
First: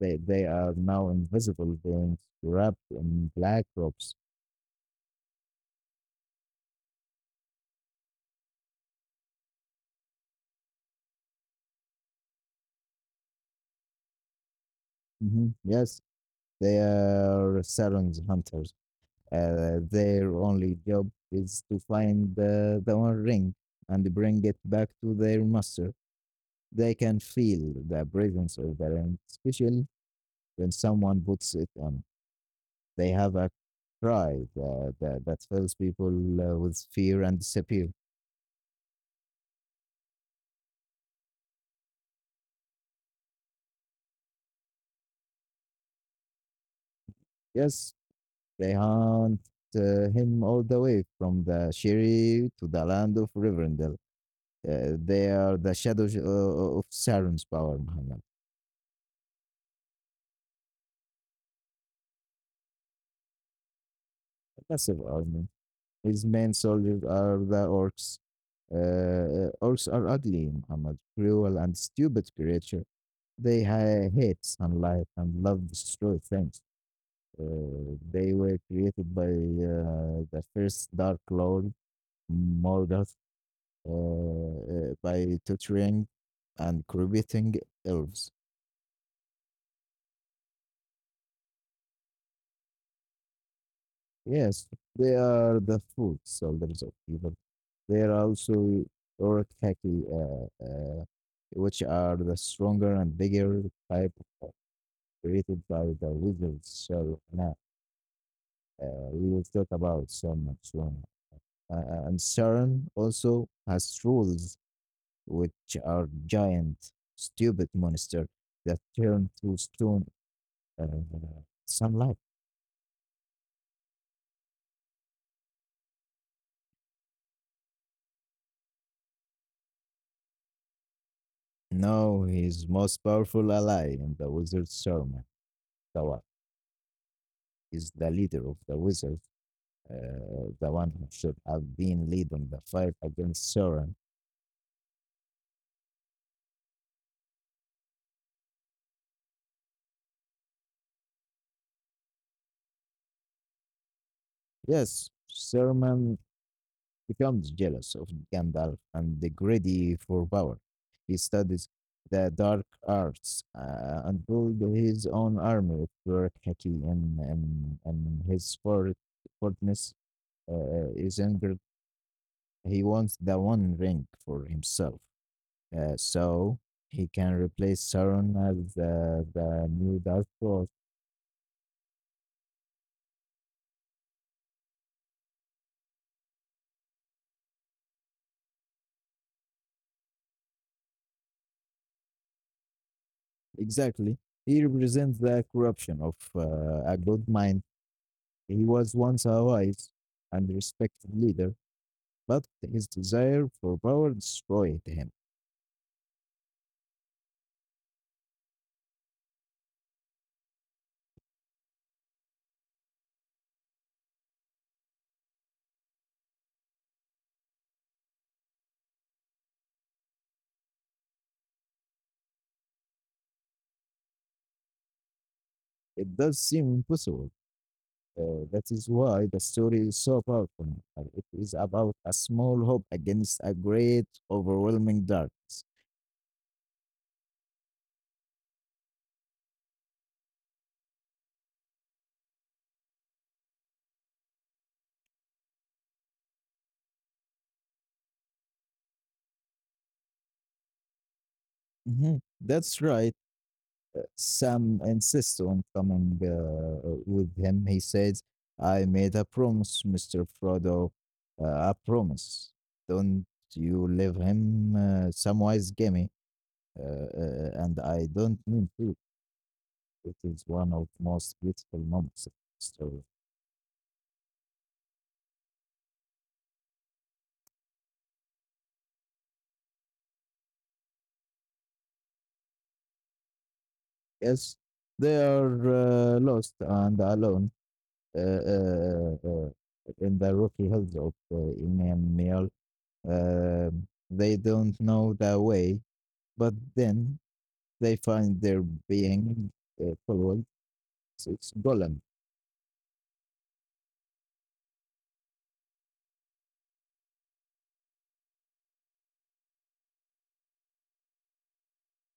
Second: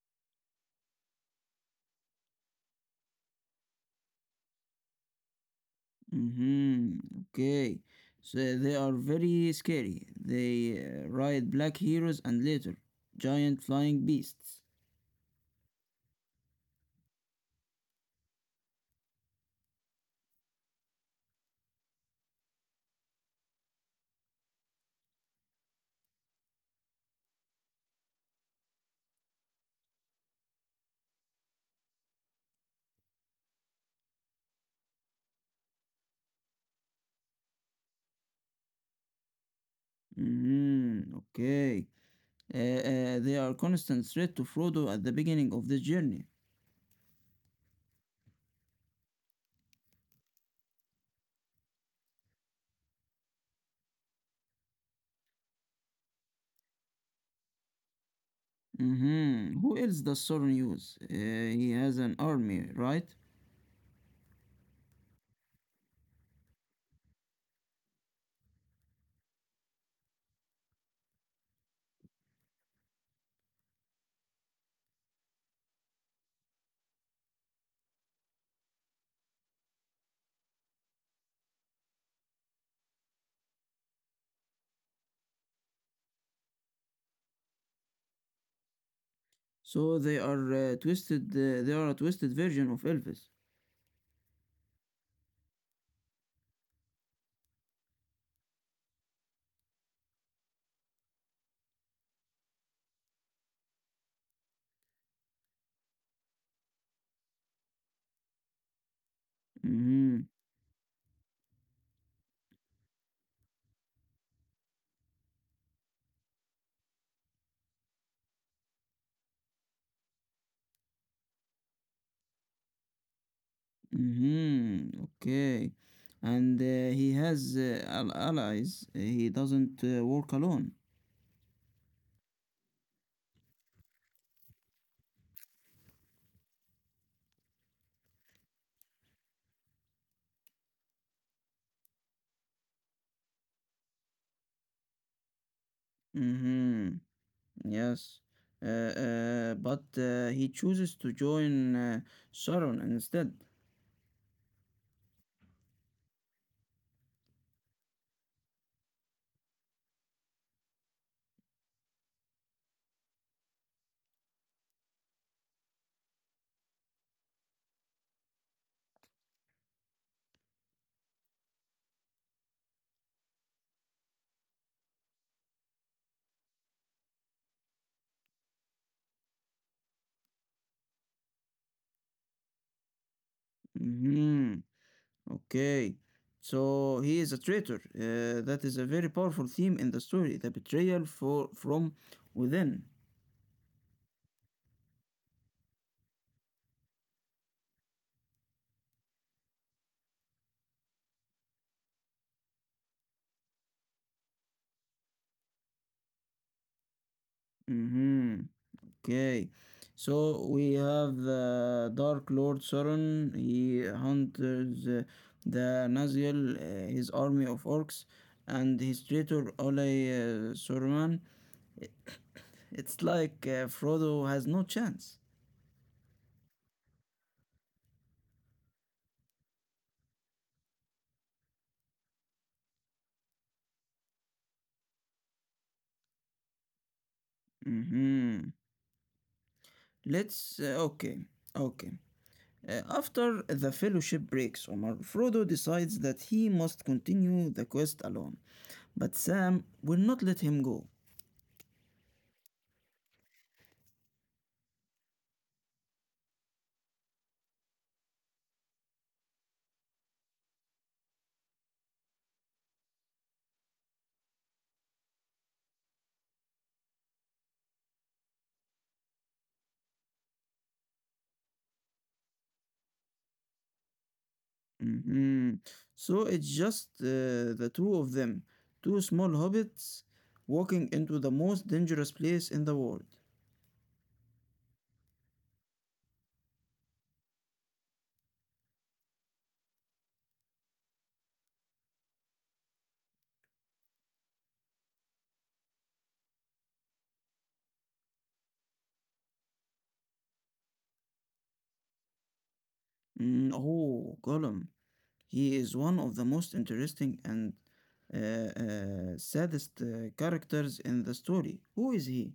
Speaker 2: They are now invisible beings wrapped in black robes.
Speaker 1: Mm-hmm. Okay. So they are very scary. They ride black heroes and later giant flying beasts.
Speaker 2: Mhm. Yes, they are Sauron's hunters. Their only job is to find the One Ring and bring it back to their master. They can feel the presence of the ring, especially when someone puts it on. They have a cry that fills people with fear and disappear.
Speaker 1: Mm-hmm. Okay. They are constant threat to Frodo at the beginning of this journey.
Speaker 2: Yes, they hunt him all the way from the Shiri to the land of Rivendell. They are the shadows of Sauron's power, Muhammad.
Speaker 1: Mm-hmm. Who else does Sauron use? He has an army, right?
Speaker 2: A massive army. His main soldiers are the orcs. Orcs are ugly, Muhammad, cruel and stupid creature. They hate sunlight and love destroy things. They were created by the first Dark Lord, Morgoth, by torturing and corrupting elves.
Speaker 1: So they are twisted. They are a twisted version of Elvis.
Speaker 2: Yes, they are the food soldiers of evil. They are also Orkhaki, which are the stronger and bigger type uh, created by the wizards. So now we will talk
Speaker 1: Mm-hmm.
Speaker 2: about some and Sauron. And Sauron also has trolls, which are giant, stupid monster that turn to stone uh, sunlight.
Speaker 1: Mm-hmm. Okay, and he has allies. He doesn't work alone.
Speaker 2: Now he's most powerful ally in the wizard's sermon. Dawa. Is the leader of the wizards, the one who should have been leading the fight against Sauron.
Speaker 1: Mm-hmm. Yes. But he chooses to join Sharon instead.
Speaker 2: Yes, Saruman becomes jealous of Gandalf and the greedy for power. He studies the dark arts and build his own army of Turak Haki and his fortness is angered. He wants the One Ring for himself. So he can replace Sauron as the new Dark Lord.
Speaker 1: Mm-hmm. Okay. So he is a traitor. That is a very powerful theme in the story. The betrayal for from within.
Speaker 2: Exactly. He represents the corruption of a good mind. He was once a wise and respected leader, but his desire for power destroyed him.
Speaker 1: Mm-hmm. Okay, so we have the Dark Lord Sauron. He hunters the Nazgul, his army of orcs, and his traitor Olay Saruman. It- it's like Frodo has no chance.
Speaker 2: It does seem impossible. That is why the story is so powerful. It is about a small hope against a great, overwhelming darkness.
Speaker 1: Mm-hmm. Let's. Okay, okay. After the fellowship breaks, Omar, Frodo decides that he must continue the quest alone. But Sam will not let him go.
Speaker 2: Mhm. That's right. Sam insists on coming with him. He says, I made a promise, Mr. Frodo. A promise. Don't you leave him Samwise Gamgee. And I don't mean to. It is one of most beautiful moments of the story.
Speaker 1: Hmm. So it's just the two of them, two small hobbits walking into the most dangerous place in the world.
Speaker 2: Yes, they are lost and alone uh, uh, uh, in the rocky hills of Imam Meal. They don't know the way but then they find their being followed. So it's Gollum.
Speaker 1: Mm, oh, Gollum. He is one of the most interesting and saddest characters in the story. Who is he?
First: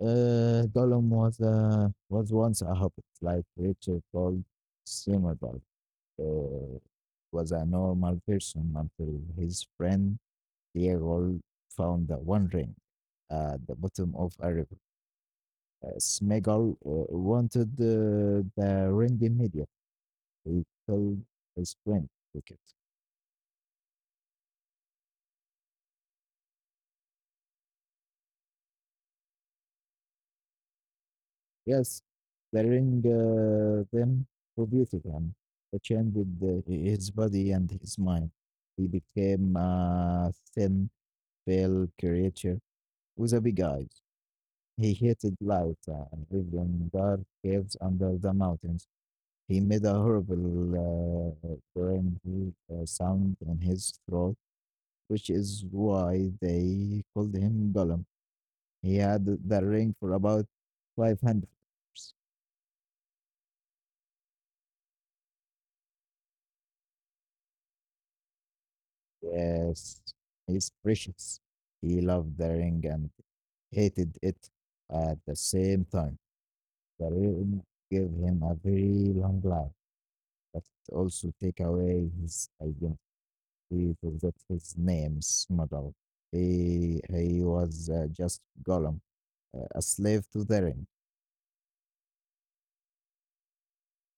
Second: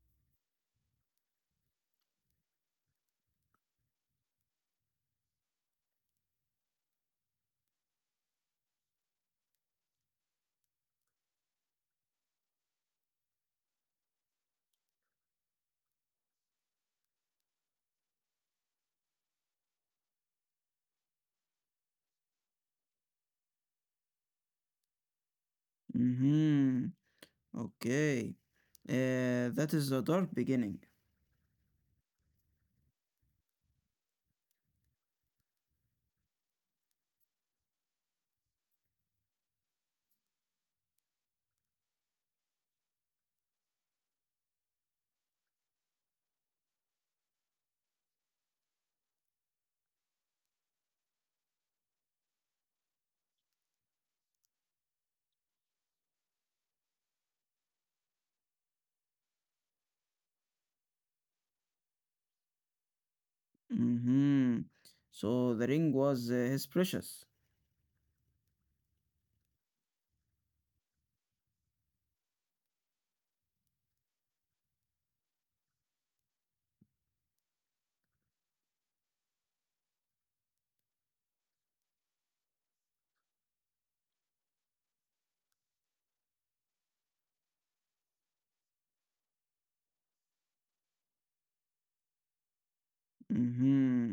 Speaker 2: Gollum was once a hobbit, like Richard called Simmerberg. Uh, was a normal person until his friend Diego found the One Ring at the bottom of a river. Smeagol wanted the ring immediately. He told his friend, Wicket.
Speaker 1: Mm-hmm. Okay. That is a dark beginning.
Speaker 2: Yes, burying them refuted him. It changed his body and his mind. He became a thin, pale creature with a big eyes. He hated light and lived in dark caves under the mountains. He made a horrible grinding, sound in his throat, which is why they called him Gollum. He had the ring for about 500 years.
Speaker 1: Mm-hmm. So the ring was his precious.
Speaker 2: Yes, he's precious. He loved the ring and hated it at the same time. The ring gave him a very long life, but it also take away his identity. He forgot his name's model. He was just Gollum, a slave to the ring.
Speaker 1: Mm-hmm.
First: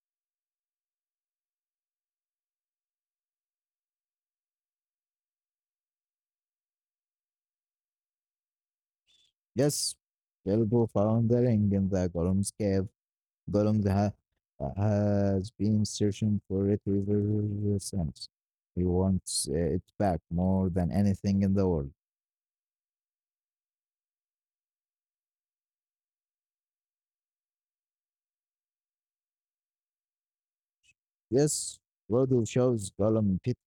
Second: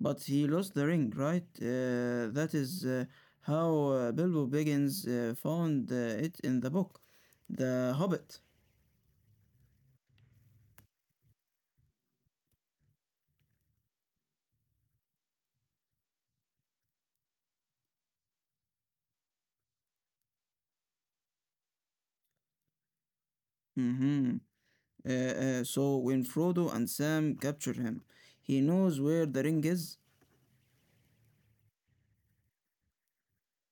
Speaker 1: But he lost the ring, right? That is how Bilbo Baggins found it in the book, The Hobbit.
Speaker 2: Yes, Bilbo found the ring in the Gollum's cave. Gollum ha- has been searching for it ever since. He wants it back more than anything in the world.
Speaker 1: Hmm. So when Frodo and Sam capture him, he knows where the ring is.
Speaker 2: Yes, Frodo shows Gollum pity.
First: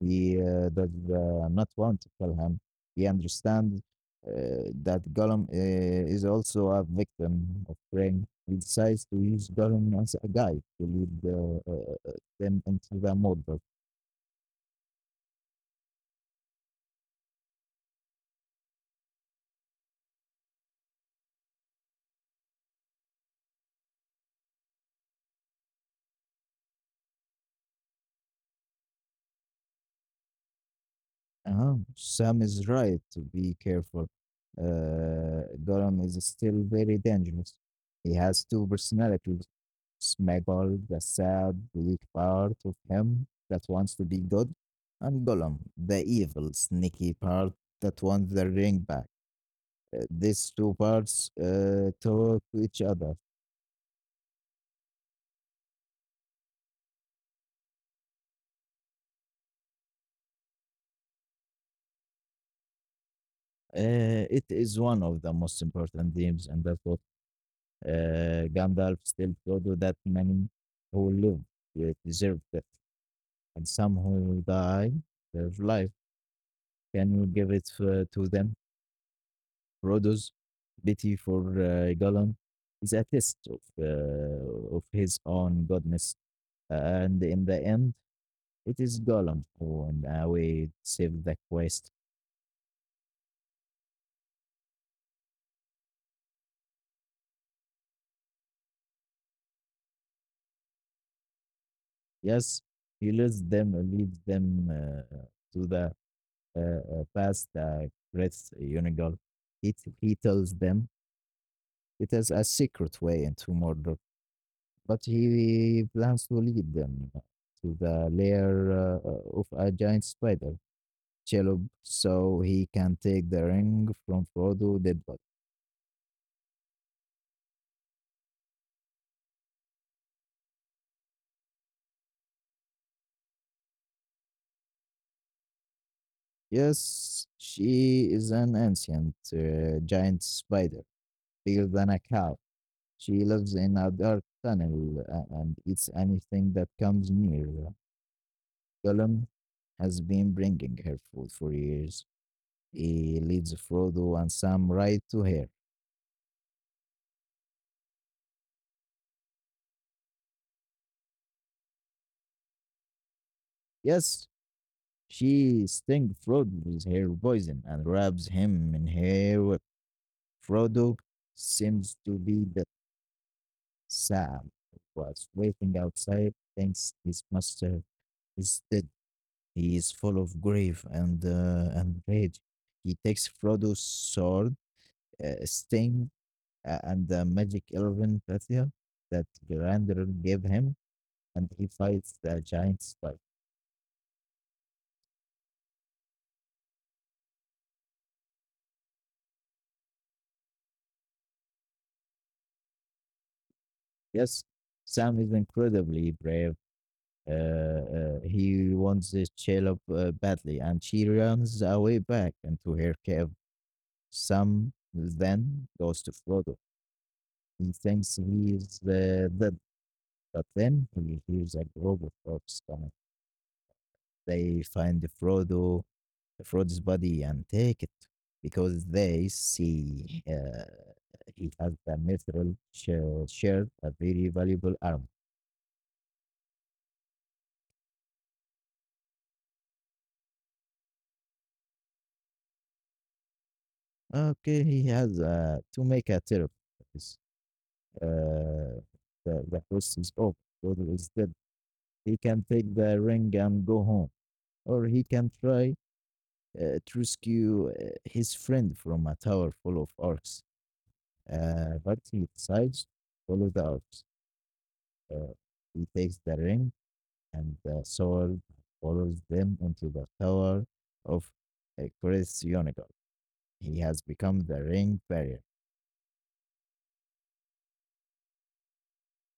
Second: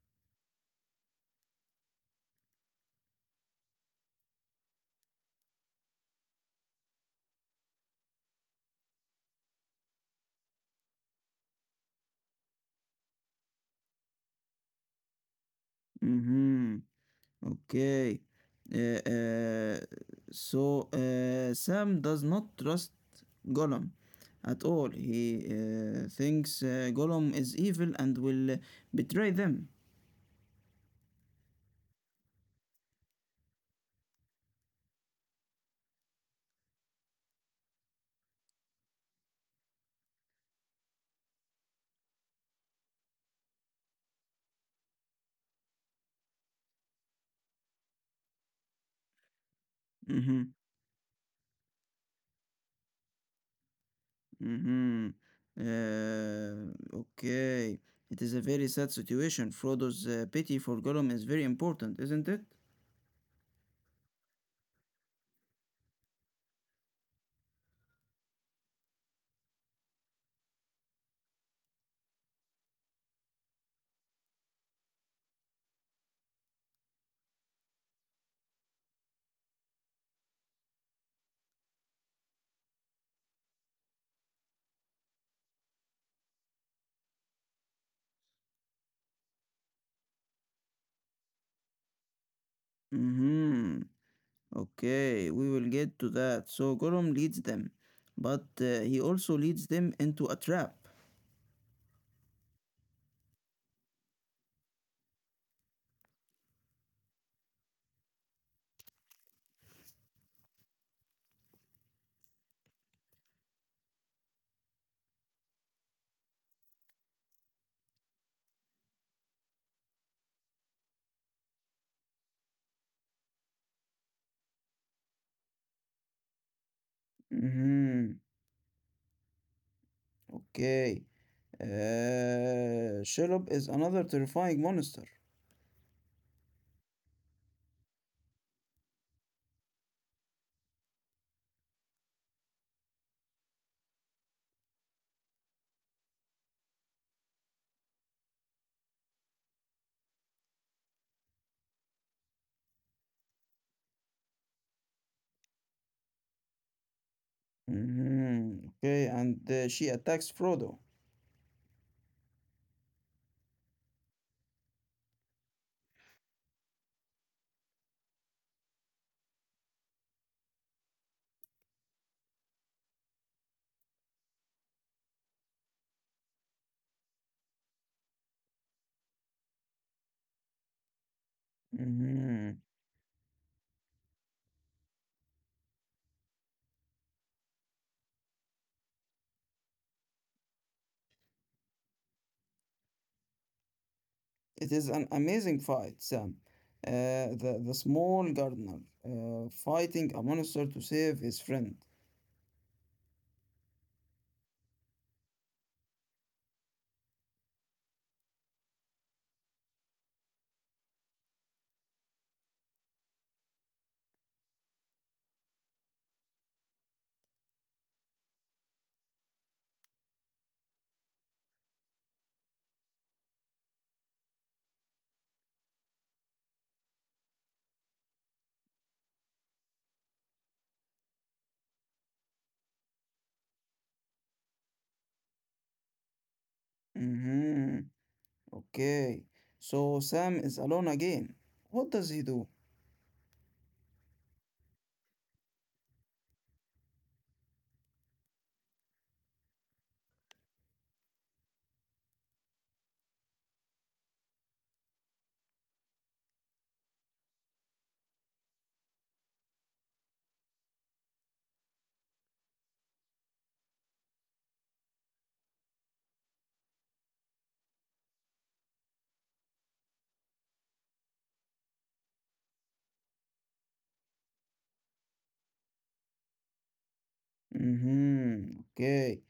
Speaker 2: He does not want to kill him. He understands uh, that Gollum is also a victim of Ring. He decides to use Gollum as a guide to lead them into the murder.
Speaker 1: Hmm. Okay. Uh, uh, Sam does not trust Gollum at all. He thinks Gollum is evil and will betray them.
Speaker 2: Uh-huh. Sam is right to be careful. Gollum is still very dangerous. He has two personalities. Sméagol, the sad, weak part of him that wants to be good, and Gollum, the evil, sneaky part that wants the ring back. These
Speaker 1: Mhm.
Speaker 2: two parts talk to each other.
Speaker 1: Mhm. Okay. It is a very sad situation. Frodo's pity for Gollum is very important, isn't it?
Speaker 2: It is one of the most important themes, and that's what Gandalf still told that many who live deserved, and some who die their life. Can you give it to them? Rhodo's pity for Gollum is a test of his own goodness, and in the end, it is Gollum who, in a way, saved the quest.
Speaker 1: Mm-hmm. Okay, we will get to that. So Gollum leads them, but he also leads them into a trap.
Speaker 2: Yes, he leads them, to the past the great Unigal. He tells them it is a secret way into Mordor. But he plans to lead them to the lair of a giant spider, Shelob, so he can take the ring from Frodo Deadbot.
Speaker 1: Mm-hmm. Okay. Shelob is another terrifying monster.
Speaker 2: Yes, she is an ancient giant spider, bigger than a cow. She lives in a dark tunnel and eats anything that comes near. Gollum has been bringing her food for years. He leads Frodo and Sam right to her.
Speaker 1: Mm-hmm. Okay, and she attacks Frodo.
Speaker 2: Yes, she stings Frodo with her poison and wraps him in her web. Frodo seems to be the Sam, who was waiting outside, thinks his master is dead. He is full of grief and and rage.
Speaker 1: Mm-hmm.
Speaker 2: He takes Frodo's sword, Sting, and the magic elven Pathia that Grandir gave him, and he fights the giant spider.
Speaker 1: It is an amazing fight, Sam. The small gardener fighting a monster to save his friend.
Speaker 2: Yes, Sam is incredibly brave. He wants the Shelob badly, and she runs away back into her cave. Sam then goes to Frodo. He thinks he is dead, but then he hears a group of orcs coming. They find Frodo, Frodo's body, and take it because they see he has the shield, a very valuable arm.
Speaker 1: Mm-hmm. Okay. So Sam is alone again. What does he do?
Speaker 2: Okay, he has to make a therapy. uh, the quest is off, or is dead. He can take the ring and go home, or he can try to rescue his friend from a tower full of orcs. But he decides to follow the orcs. Uh, he takes the ring and the sword, follows them into the tower of Chris Yonigal. He has become the ring barrier.
Speaker 1: Mm-hmm. Okay.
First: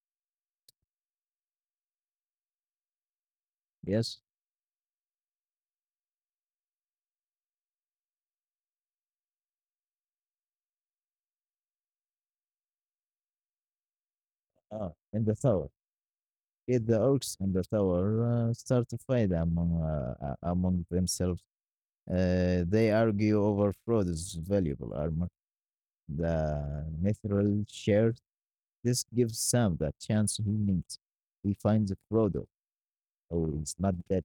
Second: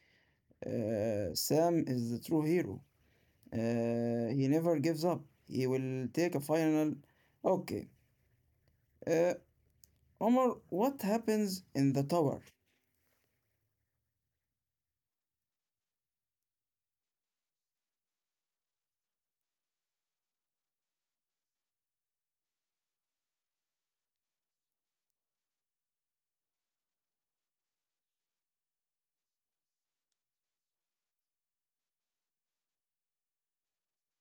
Speaker 1: Sam is the true hero.
Speaker 2: Yes,
Speaker 1: He never gives up. He will take a final. Okay. Uh, Omar, what happens in the tower?
Speaker 2: in the tower. Get the orcs in the tower start to fight among among themselves. They argue over Frodo's valuable armor, the mithril shard. This gives Sam the chance he needs. He finds Frodo, who is not dead,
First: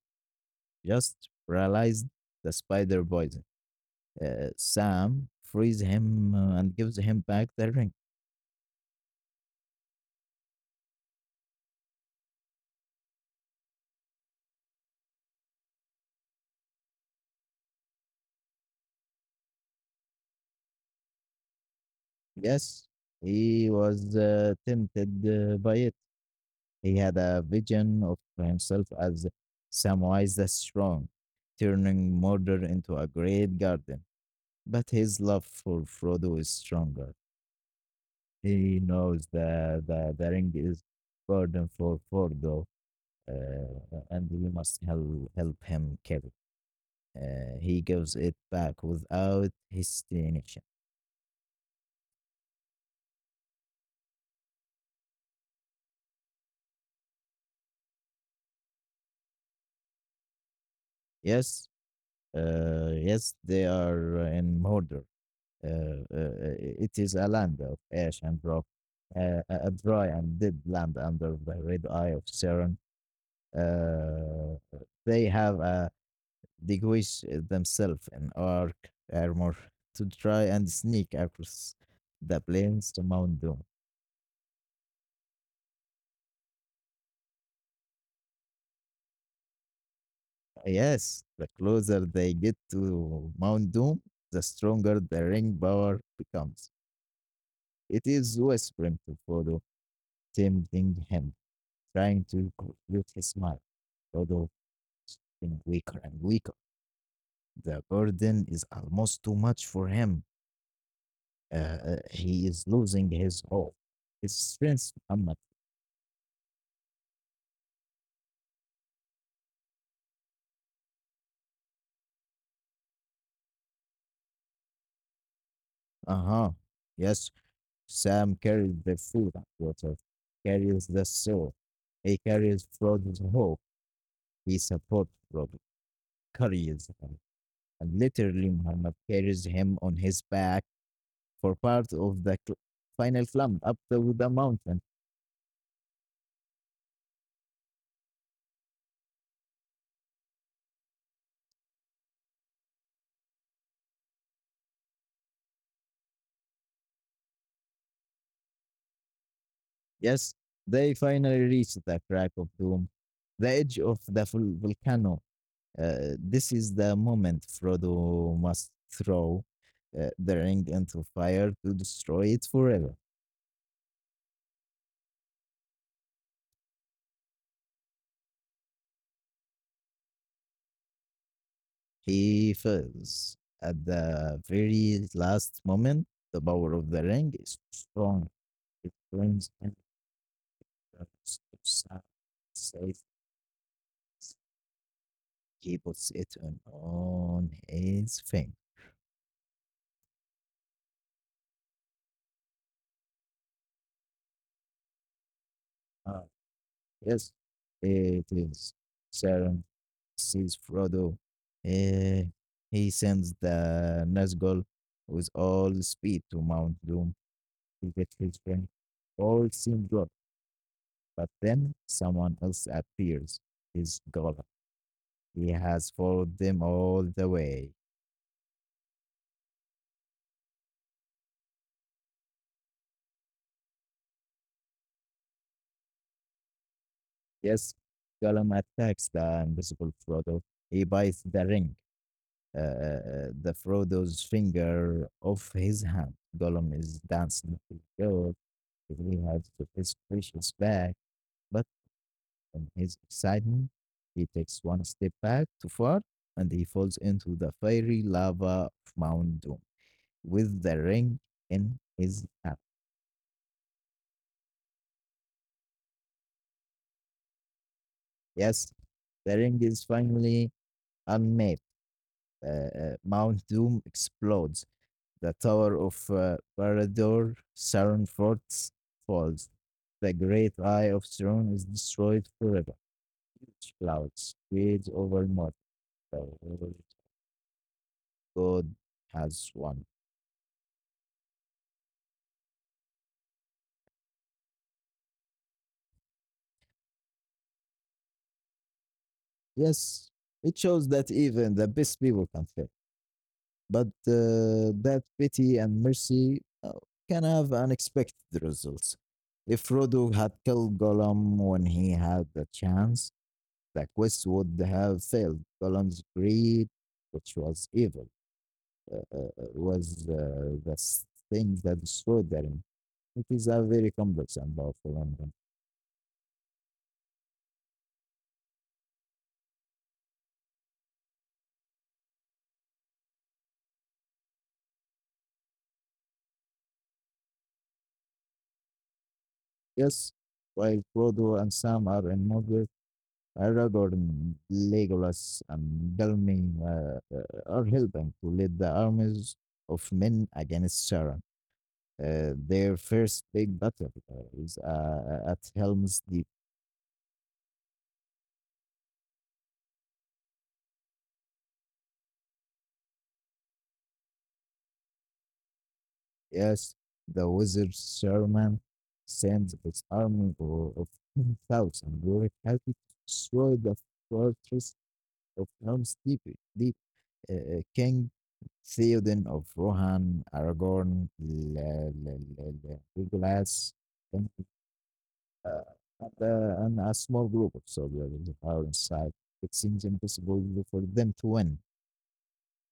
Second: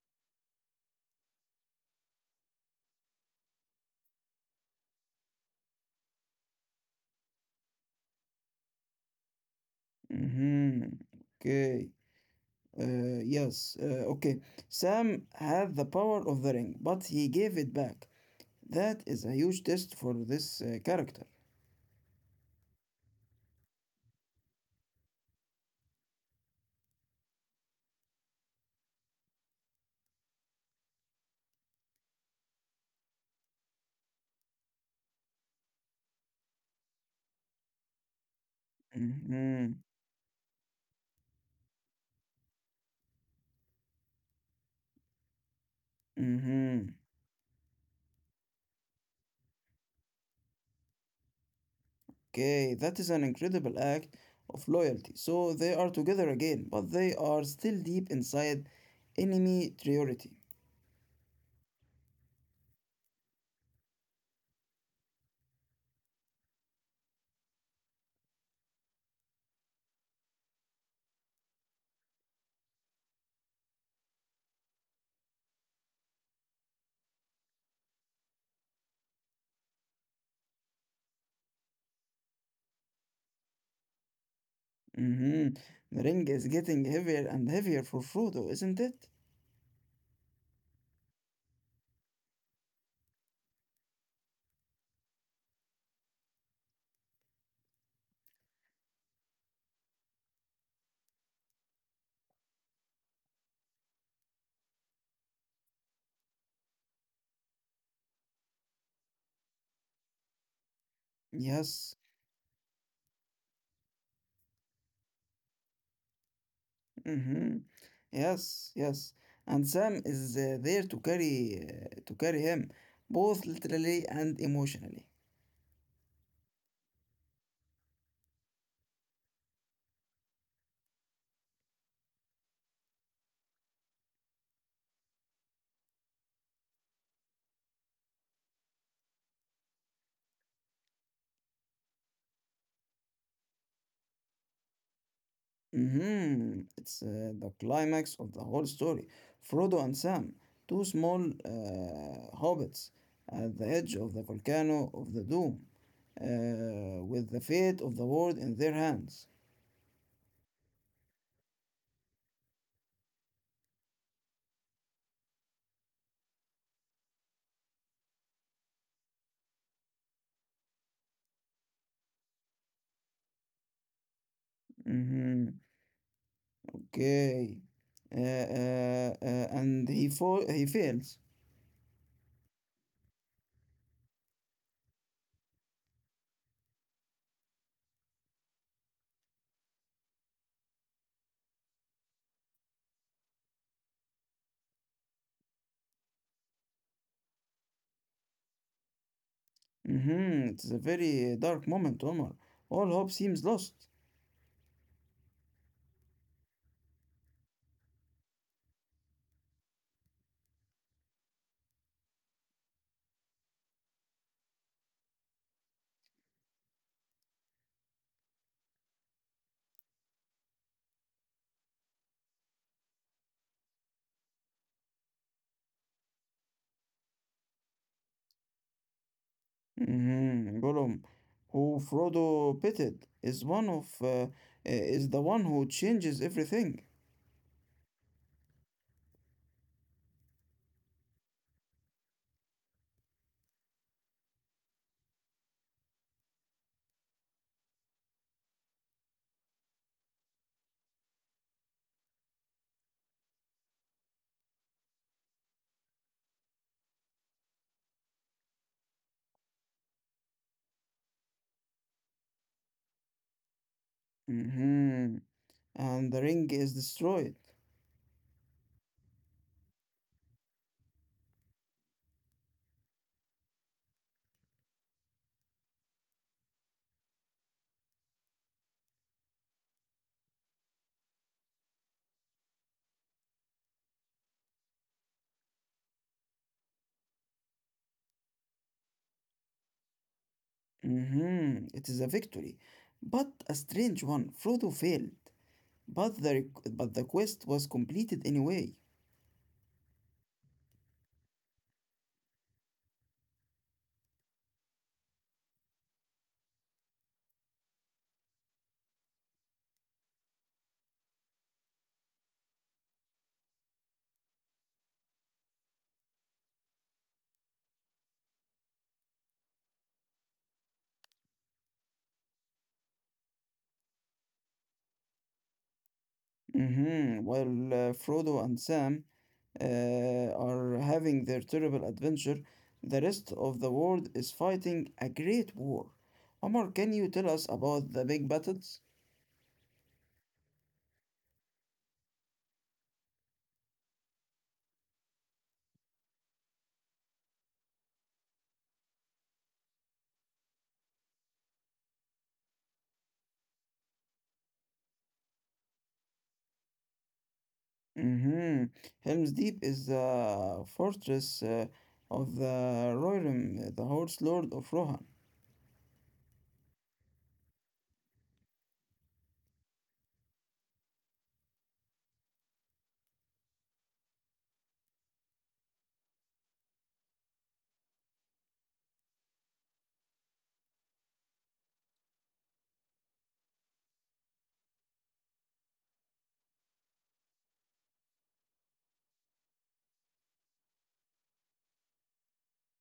Speaker 2: just paralyzed the spider poison. Sam frees him and gives him back the ring.
Speaker 1: Mm-hmm. Okay. Yes. Okay. Sam had the power of the ring, but he gave it back. That is a huge test for this character.
Speaker 2: Yes, he was tempted by it. He had a vision of himself as Samwise the Strong, turning murder into a great garden. But his love for Frodo is stronger. He knows
Speaker 1: Mm-hmm.
Speaker 2: that the ring is burden for Frodo, uh, and we must help him carry.
Speaker 1: Mm-hmm.
Speaker 2: He gives it back without hesitation.
Speaker 1: Okay. That is an incredible act of loyalty. So they are together again, but they are still deep inside enemy territory.
Speaker 2: Yes, yes, they are in murder. It is a land of ash and rock, a dry and dead land under the red eye of Saturn. Uh, they have disguised themselves in arc armor to try and sneak across the plains to Mount Doom.
Speaker 1: Mm-hmm. The ring is getting heavier and heavier for Frodo, isn't it?
Speaker 2: Yes, the closer they get to Mount Doom, the stronger the ring power becomes. It is whispering to Frodo, tempting him, trying to complete his mind. Frodo getting weaker and weaker. The burden is almost too much for him.
Speaker 1: Yes.
Speaker 2: He is losing his hope. His strength, Muhammad.
Speaker 1: Hmm. Yes, yes. And Sam is there to carry him, both literally and emotionally.
Speaker 2: Uh huh. Yes, Sam carries the food and water, carries the soul. He carries Frodo's hope. He supports Frodo, carries him. And literally, Muhammad carries him on his back for part of the final climb up the mountain.
Speaker 1: Hmm. It's the climax of the whole story. Frodo and Sam, two small hobbits at the edge of the volcano of the Doom, with the fate of the world in their hands.
Speaker 2: Yes, they finally reached the crack of doom, the edge of the volcano. This is the moment Frodo must throw the ring into fire to destroy it forever.
Speaker 1: Hmm. Okay. And he fails.
Speaker 2: He fails at the very last moment. The power of the ring is strong. It brings him to safe. He puts it on his finger.
Speaker 1: Mhm, it's a very dark moment, Omar. All hope seems lost.
Speaker 2: Ah, yes, it is. Sarah sees Frodo. Eh, he sends the Nazgul with all speed to Mount Doom to get his ring. All seems good, but then someone else appears. It's Gollum. He has followed them all the way.
Speaker 1: Mhm. Gollum, who Frodo pitied, is the one who changes everything.
Speaker 2: Yes, Gollum attacks the invisible Frodo. He bites the ring, the Frodo's finger off his hand. Gollum is dancing with gold. He has his precious bag, but in his excitement, he takes one step back too far and he falls into the fiery lava of Mount Doom with the ring in his hand.
Speaker 1: Mhm, and the ring is destroyed.
Speaker 2: Yes, the ring is finally unmade. Mount Doom explodes. The tower of Parador, Saron Forts falls. The great eye of Sauron is destroyed forever. Clouds spread over Mordor. The Lord God has won.
Speaker 1: Mhm, it is a victory, but a strange one. Frodo failed, but but the quest was completed anyway.
Speaker 2: Yes, it shows that even the best people can fail, but that pity and mercy can have unexpected results. If Frodo had killed Gollum when he had the chance, the quest would have failed. Gollum's greed, which was evil, uh, uh, uh, was the thing that destroyed the ring. It is a very complex and powerful ending.
Speaker 1: Mm-hmm. While Frodo and Sam are having their terrible adventure, the rest of the world is fighting a great war. Omar, can you tell us about the big battles?
Speaker 2: Yes, while Frodo and Sam are in Aragorn, Legolas, and Belming are helping to lead the armies of men against Sauron. Their first big battle is at Helm's Deep.
Speaker 1: Mm-hmm. Helm's Deep is the fortress of the Rohirrim, the Horse Lord of Rohan.
Speaker 2: Yes, the wizard Saruman sends his army of 10,000 warriors to destroy the fortress of Helm's Deep. Deep King Theoden of Rohan, Aragorn, Legolas, uh, and and a small group of soldiers are inside. It seems impossible for them to win.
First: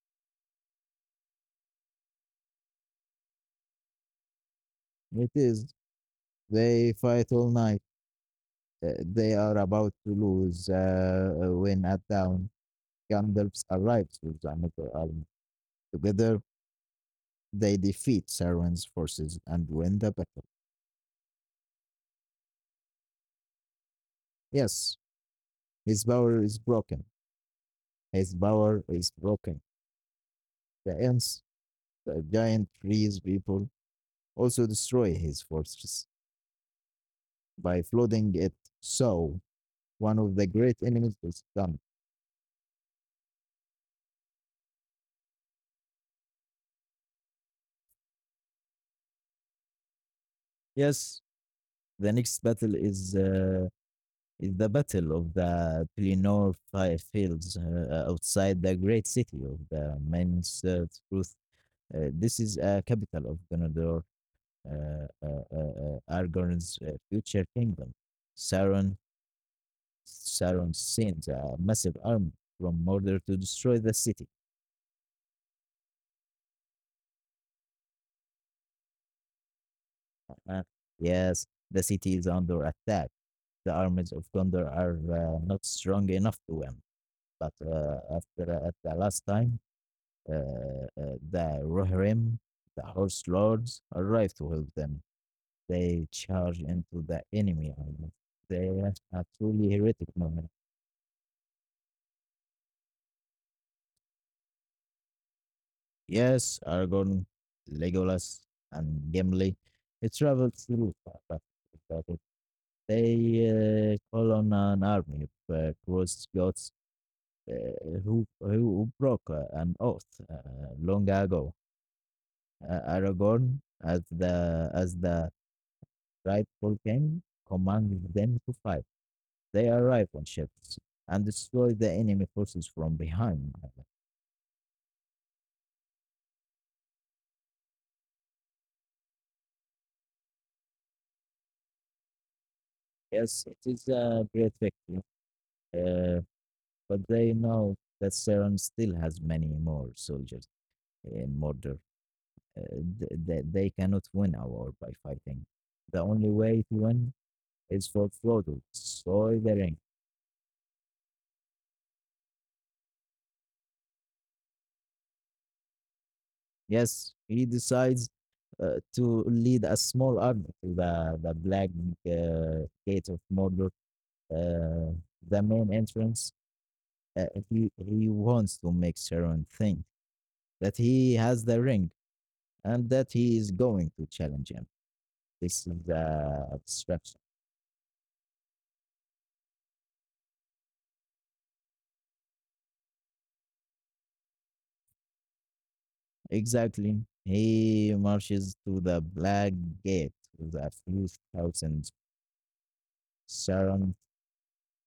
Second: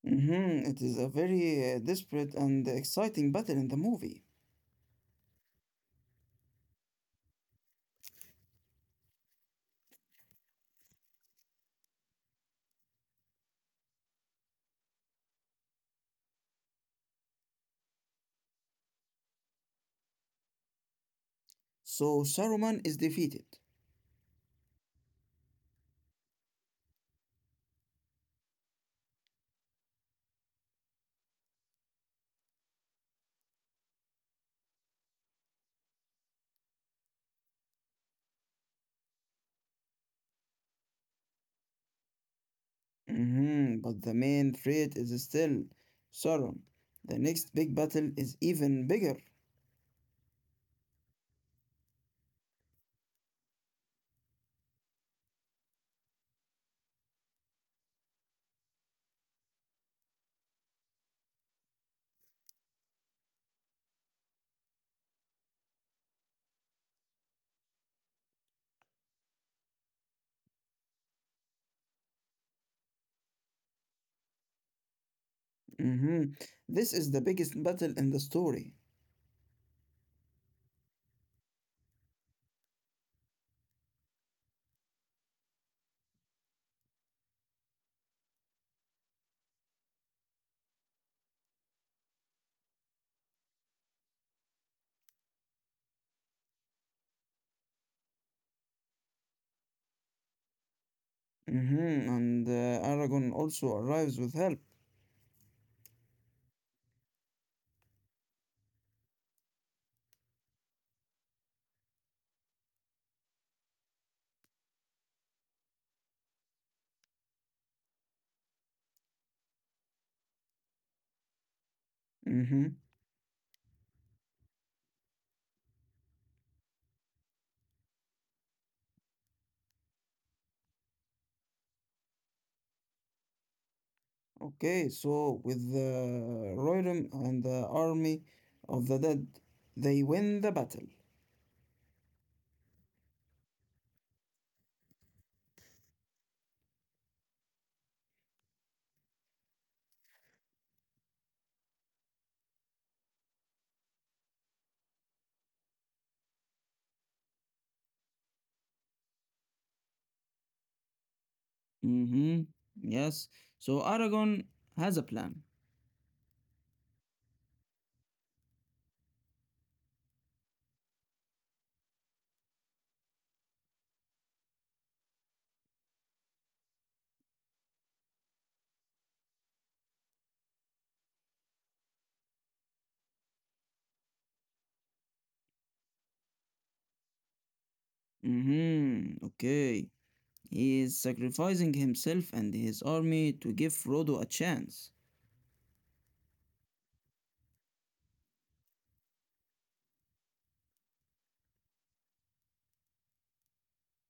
Speaker 1: Mm-hmm. It is a very desperate and exciting battle in the movie.
Speaker 2: It is. They fight all night. They are about to lose when at dawn, Gandalf arrives with another army. Together, they defeat Sauron's forces and win the battle.
Speaker 1: So Saruman is defeated.
Speaker 2: Yes, his power is broken. His power is broken. The ants, the giant trees people, also destroy his fortress by flooding it, so one of the great enemies of Islam.
Speaker 1: Mhm, but the main threat is still Sauron. The next big battle is even bigger.
Speaker 2: Yes, the next battle is the battle of the Pelennor fields outside the great city of the Men's Truth. This is a capital of Gondor, Aragorn's future kingdom. Sauron, Sauron sends a massive army from Mordor to destroy the city.
Speaker 1: Mhm. This is the biggest battle in the story.
Speaker 2: Uh, yes, the city is under attack the armies of Gondor are not strong enough to win. But after at the last time, the Rohirrim, the horse lords, arrived with them. They charged into the enemy army. They were a truly heretic moment.
Speaker 1: Mhm. And Aragorn also arrives with help.
Speaker 2: Yes, Aragorn, Legolas, and Gimli. It traveled through, but but it they call on an army of cross gods, uh, who broke an oath uh, long ago.
Speaker 1: Mhm.
Speaker 2: Aragorn, as the rightful king, commanded them to fight. They arrive on ships and destroy the enemy forces from behind.
Speaker 1: Okay, so with the Rohirrim and the army of the dead, they win the battle.
Speaker 2: Yes, it is a great victory, uh, but they know that Sauron still has many more soldiers in Mordor. They cannot win a war by fighting. The only way to win is for Frodo to destroy the ring.
Speaker 1: Mhm. Yes. So Aragorn has a plan.
Speaker 2: Yes, he decides to lead a small army to the black gate of Mordor, uh, the main entrance. Uh, he wants to make Sauron think that he has the ring and that he is going to challenge him. This is the distraction.
Speaker 1: Mhm. Okay. He is sacrificing himself and his army to give Frodo a chance.
Speaker 2: Exactly. He marches to the black gate with a few thousand. Sauron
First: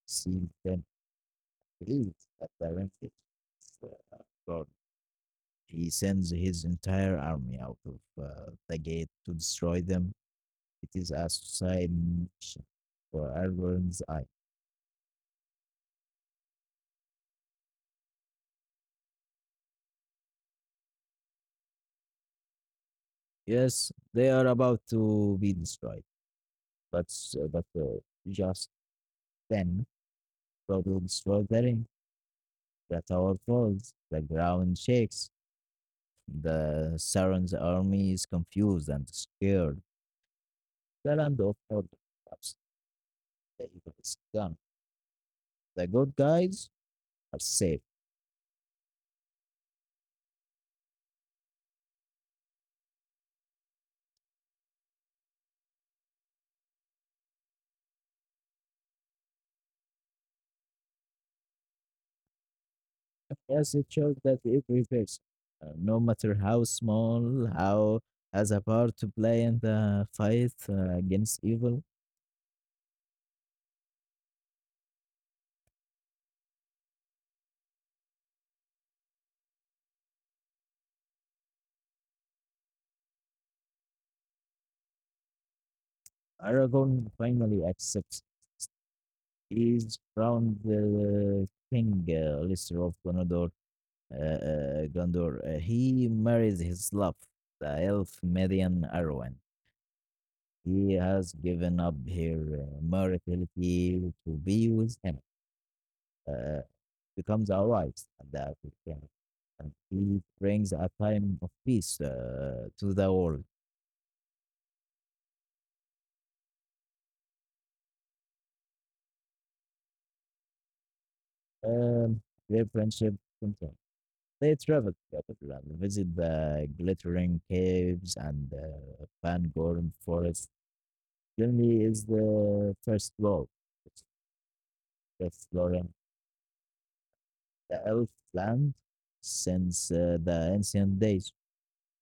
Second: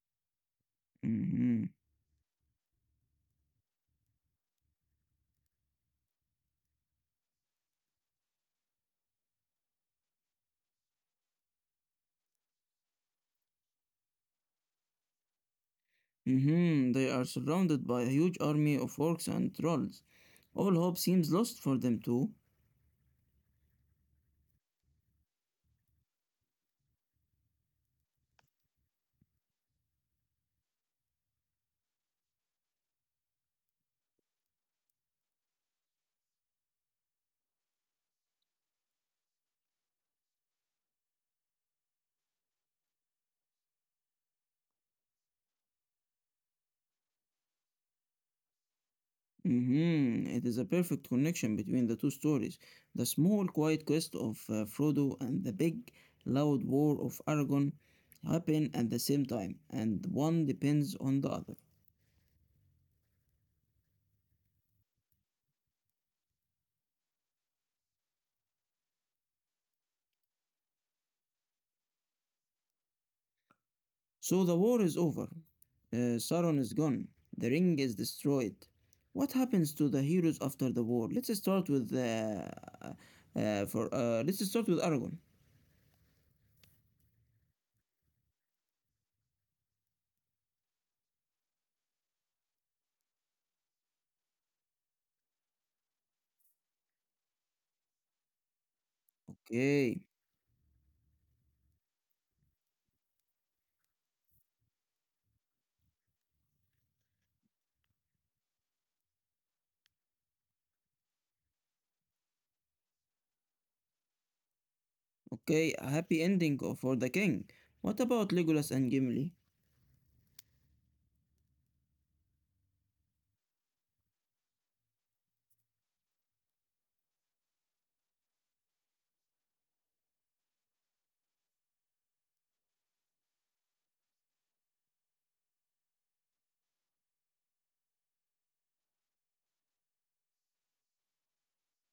Speaker 2: sees them,
Speaker 1: Hmm.
Speaker 2: please, at the ring. It's, uh, God. He sends his entire army out of the gate to destroy them. It is a suicide mission for Aragorn's eye.
Speaker 1: Hmm. They are surrounded by a huge army of orcs and trolls. All hope seems lost for them too.
Speaker 2: Yes, they are about to be destroyed, but just then Frodo will destroy the ring. The tower falls. The ground shakes. The Sauron's army is confused and scared. The land of Mordor collapses. The evil is gone. The good guys are safe.
Speaker 1: Hmm. It is a perfect connection between the two stories. The small quiet quest of Frodo and the big loud war of Aragon happen at the same time and one depends on the other.
Speaker 2: Yes, it shows that every person, no matter how small, how has a part to play in the fight against evil.
Speaker 1: So the war is over. Sauron is gone. The ring is destroyed. What happens to the heroes after the war? Let's start with Aragorn.
Speaker 2: Aragon finally accepts. He's crowned the king, Lister of Gondor. He marries his love, the elf Median Arwen.
Speaker 1: Okay,
Speaker 2: He has given up her mortality to be with him, uh, becomes our wives. And it brings a time of peace to the world.
Speaker 1: okay, a happy ending for the king. What about Legolas and Gimli?
Speaker 2: Um, their friendship continued. They traveled to capital and visit the glittering caves and Van Gorn forest. Germany is the first world exploring the elf land since the ancient days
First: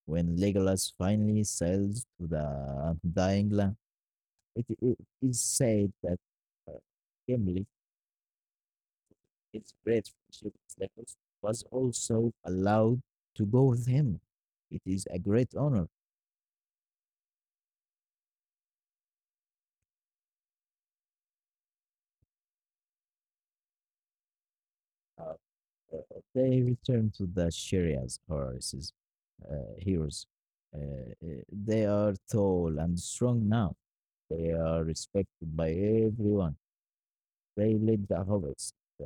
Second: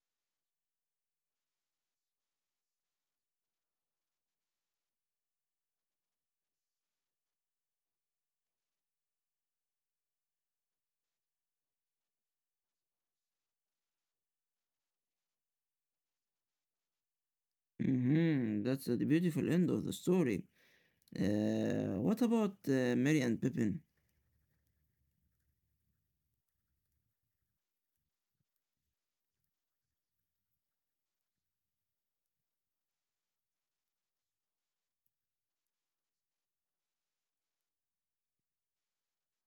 Speaker 2: when Legolas finally sails to the dying land. It is said that uh, Gimli his great friendship with Nichols was also allowed to go with him. It is a great honor.
Speaker 1: Mm-hmm, that's the beautiful end of the story. What about Merry and Pippin?
Speaker 2: Uh, they return to the Sharia's horses, heroes. Uh, uh, they are tall and strong now. They are respected by everyone. They led the hobbits uh,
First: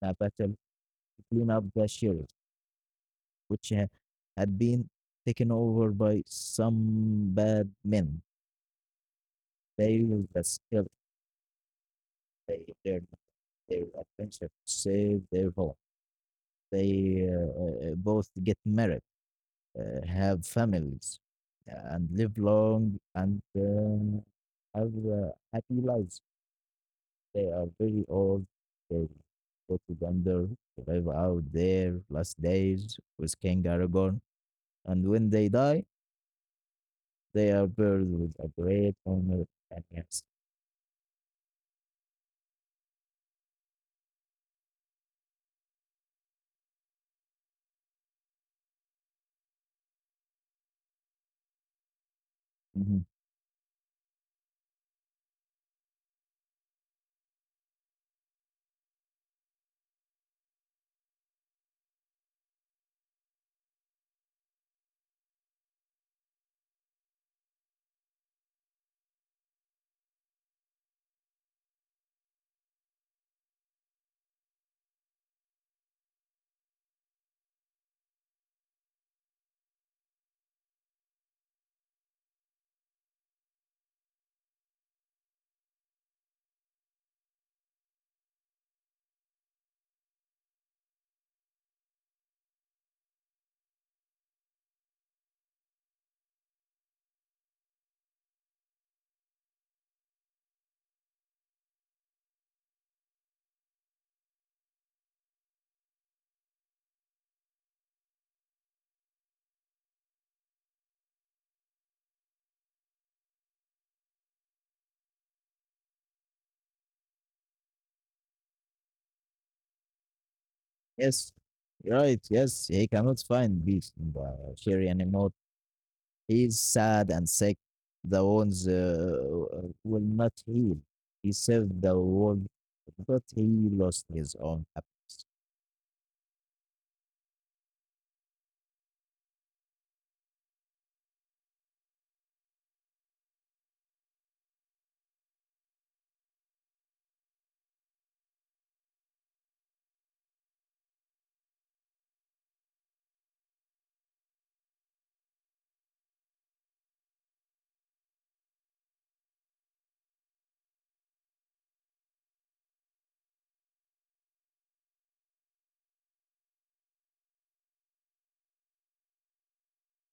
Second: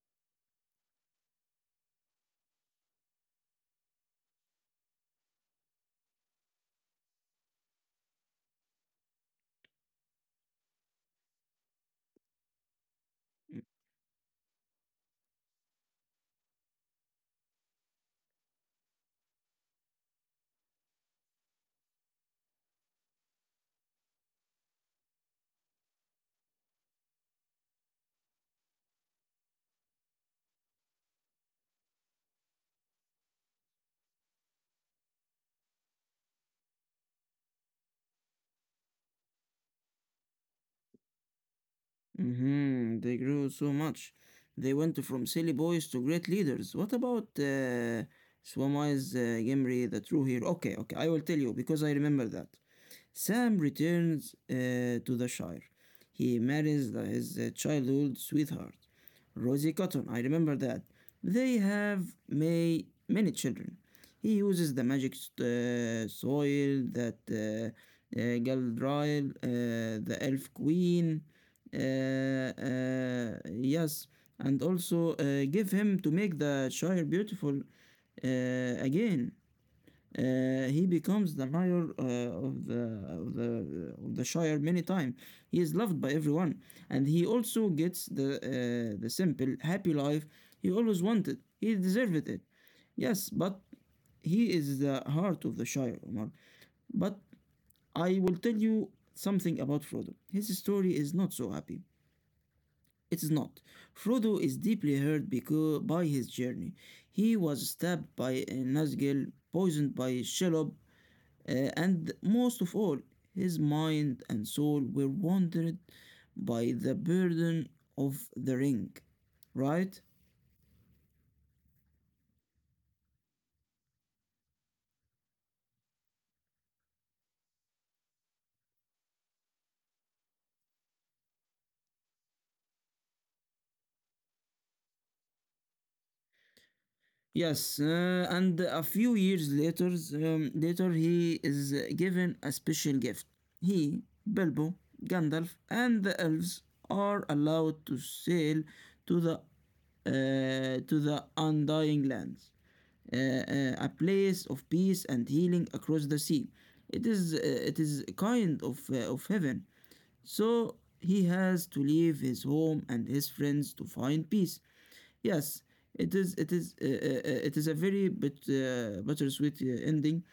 Speaker 2: in a battle to clean up the sheriff, which ha- had been taken over by some bad men. They used the skill they learned their adventure, save their home. They both get married, have families, and live long and have happy lives. They are very old. They go to Gondor, live out their last days with King Aragorn. And when they die, they are buried with a great honor. And yes,
Speaker 1: Hmm. They grew so much. They went from silly boys to great leaders. What about Swami's Gimri, the true hero? Okay, okay, I will tell you because I remember that.
Speaker 2: mhm,
Speaker 1: Sam returns to the Shire. He marries his childhood sweetheart, Rosie Cotton. I remember that. They have may many children. He uses the magic soil that Galadriel, the Elf Queen, uh, uh, yes, and also give him to make the Shire beautiful again. He becomes the mayor of the shire many times. He is loved by everyone, and he also gets the simple happy life he always wanted. He deserved it. Yes, but he is the heart of the shire, Omar. But I will tell you something about Frodo. His story is not so happy. It is not. Frodo is deeply hurt because by his journey. He was stabbed by Nazgul, poisoned by Shelob, and most of all, his mind and soul were wandered by the burden of the ring, right?
Speaker 2: yes, you're right. Yes, he cannot find peace in the Shiri anymore. He's sad and sick. The wounds will not heal. He saved the world, but he lost his own happiness.
Speaker 1: Yes, and a few years later, later he is given a special gift. He, Bilbo, Gandalf, and the elves are allowed to sail to the to the Undying Lands, uh, a place of peace and healing across the sea. It is a kind of heaven. So he has to leave his home and his friends to find peace. Yes, it is a very bittersweet ending.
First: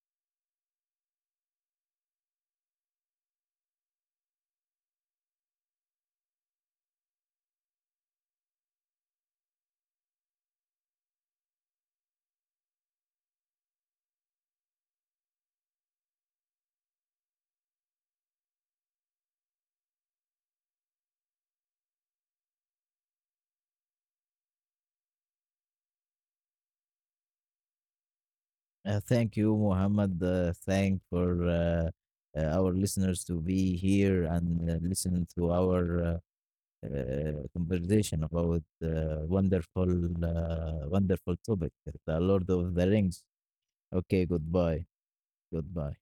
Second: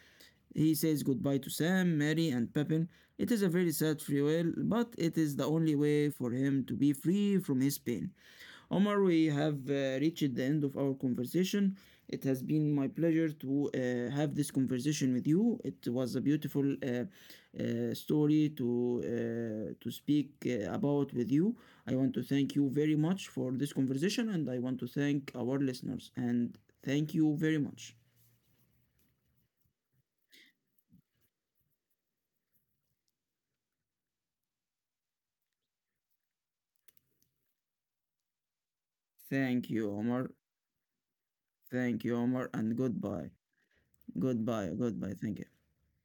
Speaker 1: He says goodbye to Sam, Mary, and Pepin. It is a very sad farewell, but it is the only way for him to be free from his pain. Omar, we have reached the end of our conversation. It has been my pleasure to have this conversation with you. It was a beautiful story to speak about with you. I want to thank you very much for this conversation, and I want to thank our listeners. And thank you very much.
Speaker 2: Thank you, Muhammad. Thank for our listeners to be here and listen to our conversation about
Speaker 1: Thank you, Omar.
Speaker 2: wonderful topic,
Speaker 1: Thank you,
Speaker 2: the
Speaker 1: Omar,
Speaker 2: Lord
Speaker 1: and
Speaker 2: of the Rings.
Speaker 1: goodbye.
Speaker 2: Okay,
Speaker 1: Goodbye.
Speaker 2: goodbye.
Speaker 1: Goodbye. Thank you.
Speaker 2: Goodbye.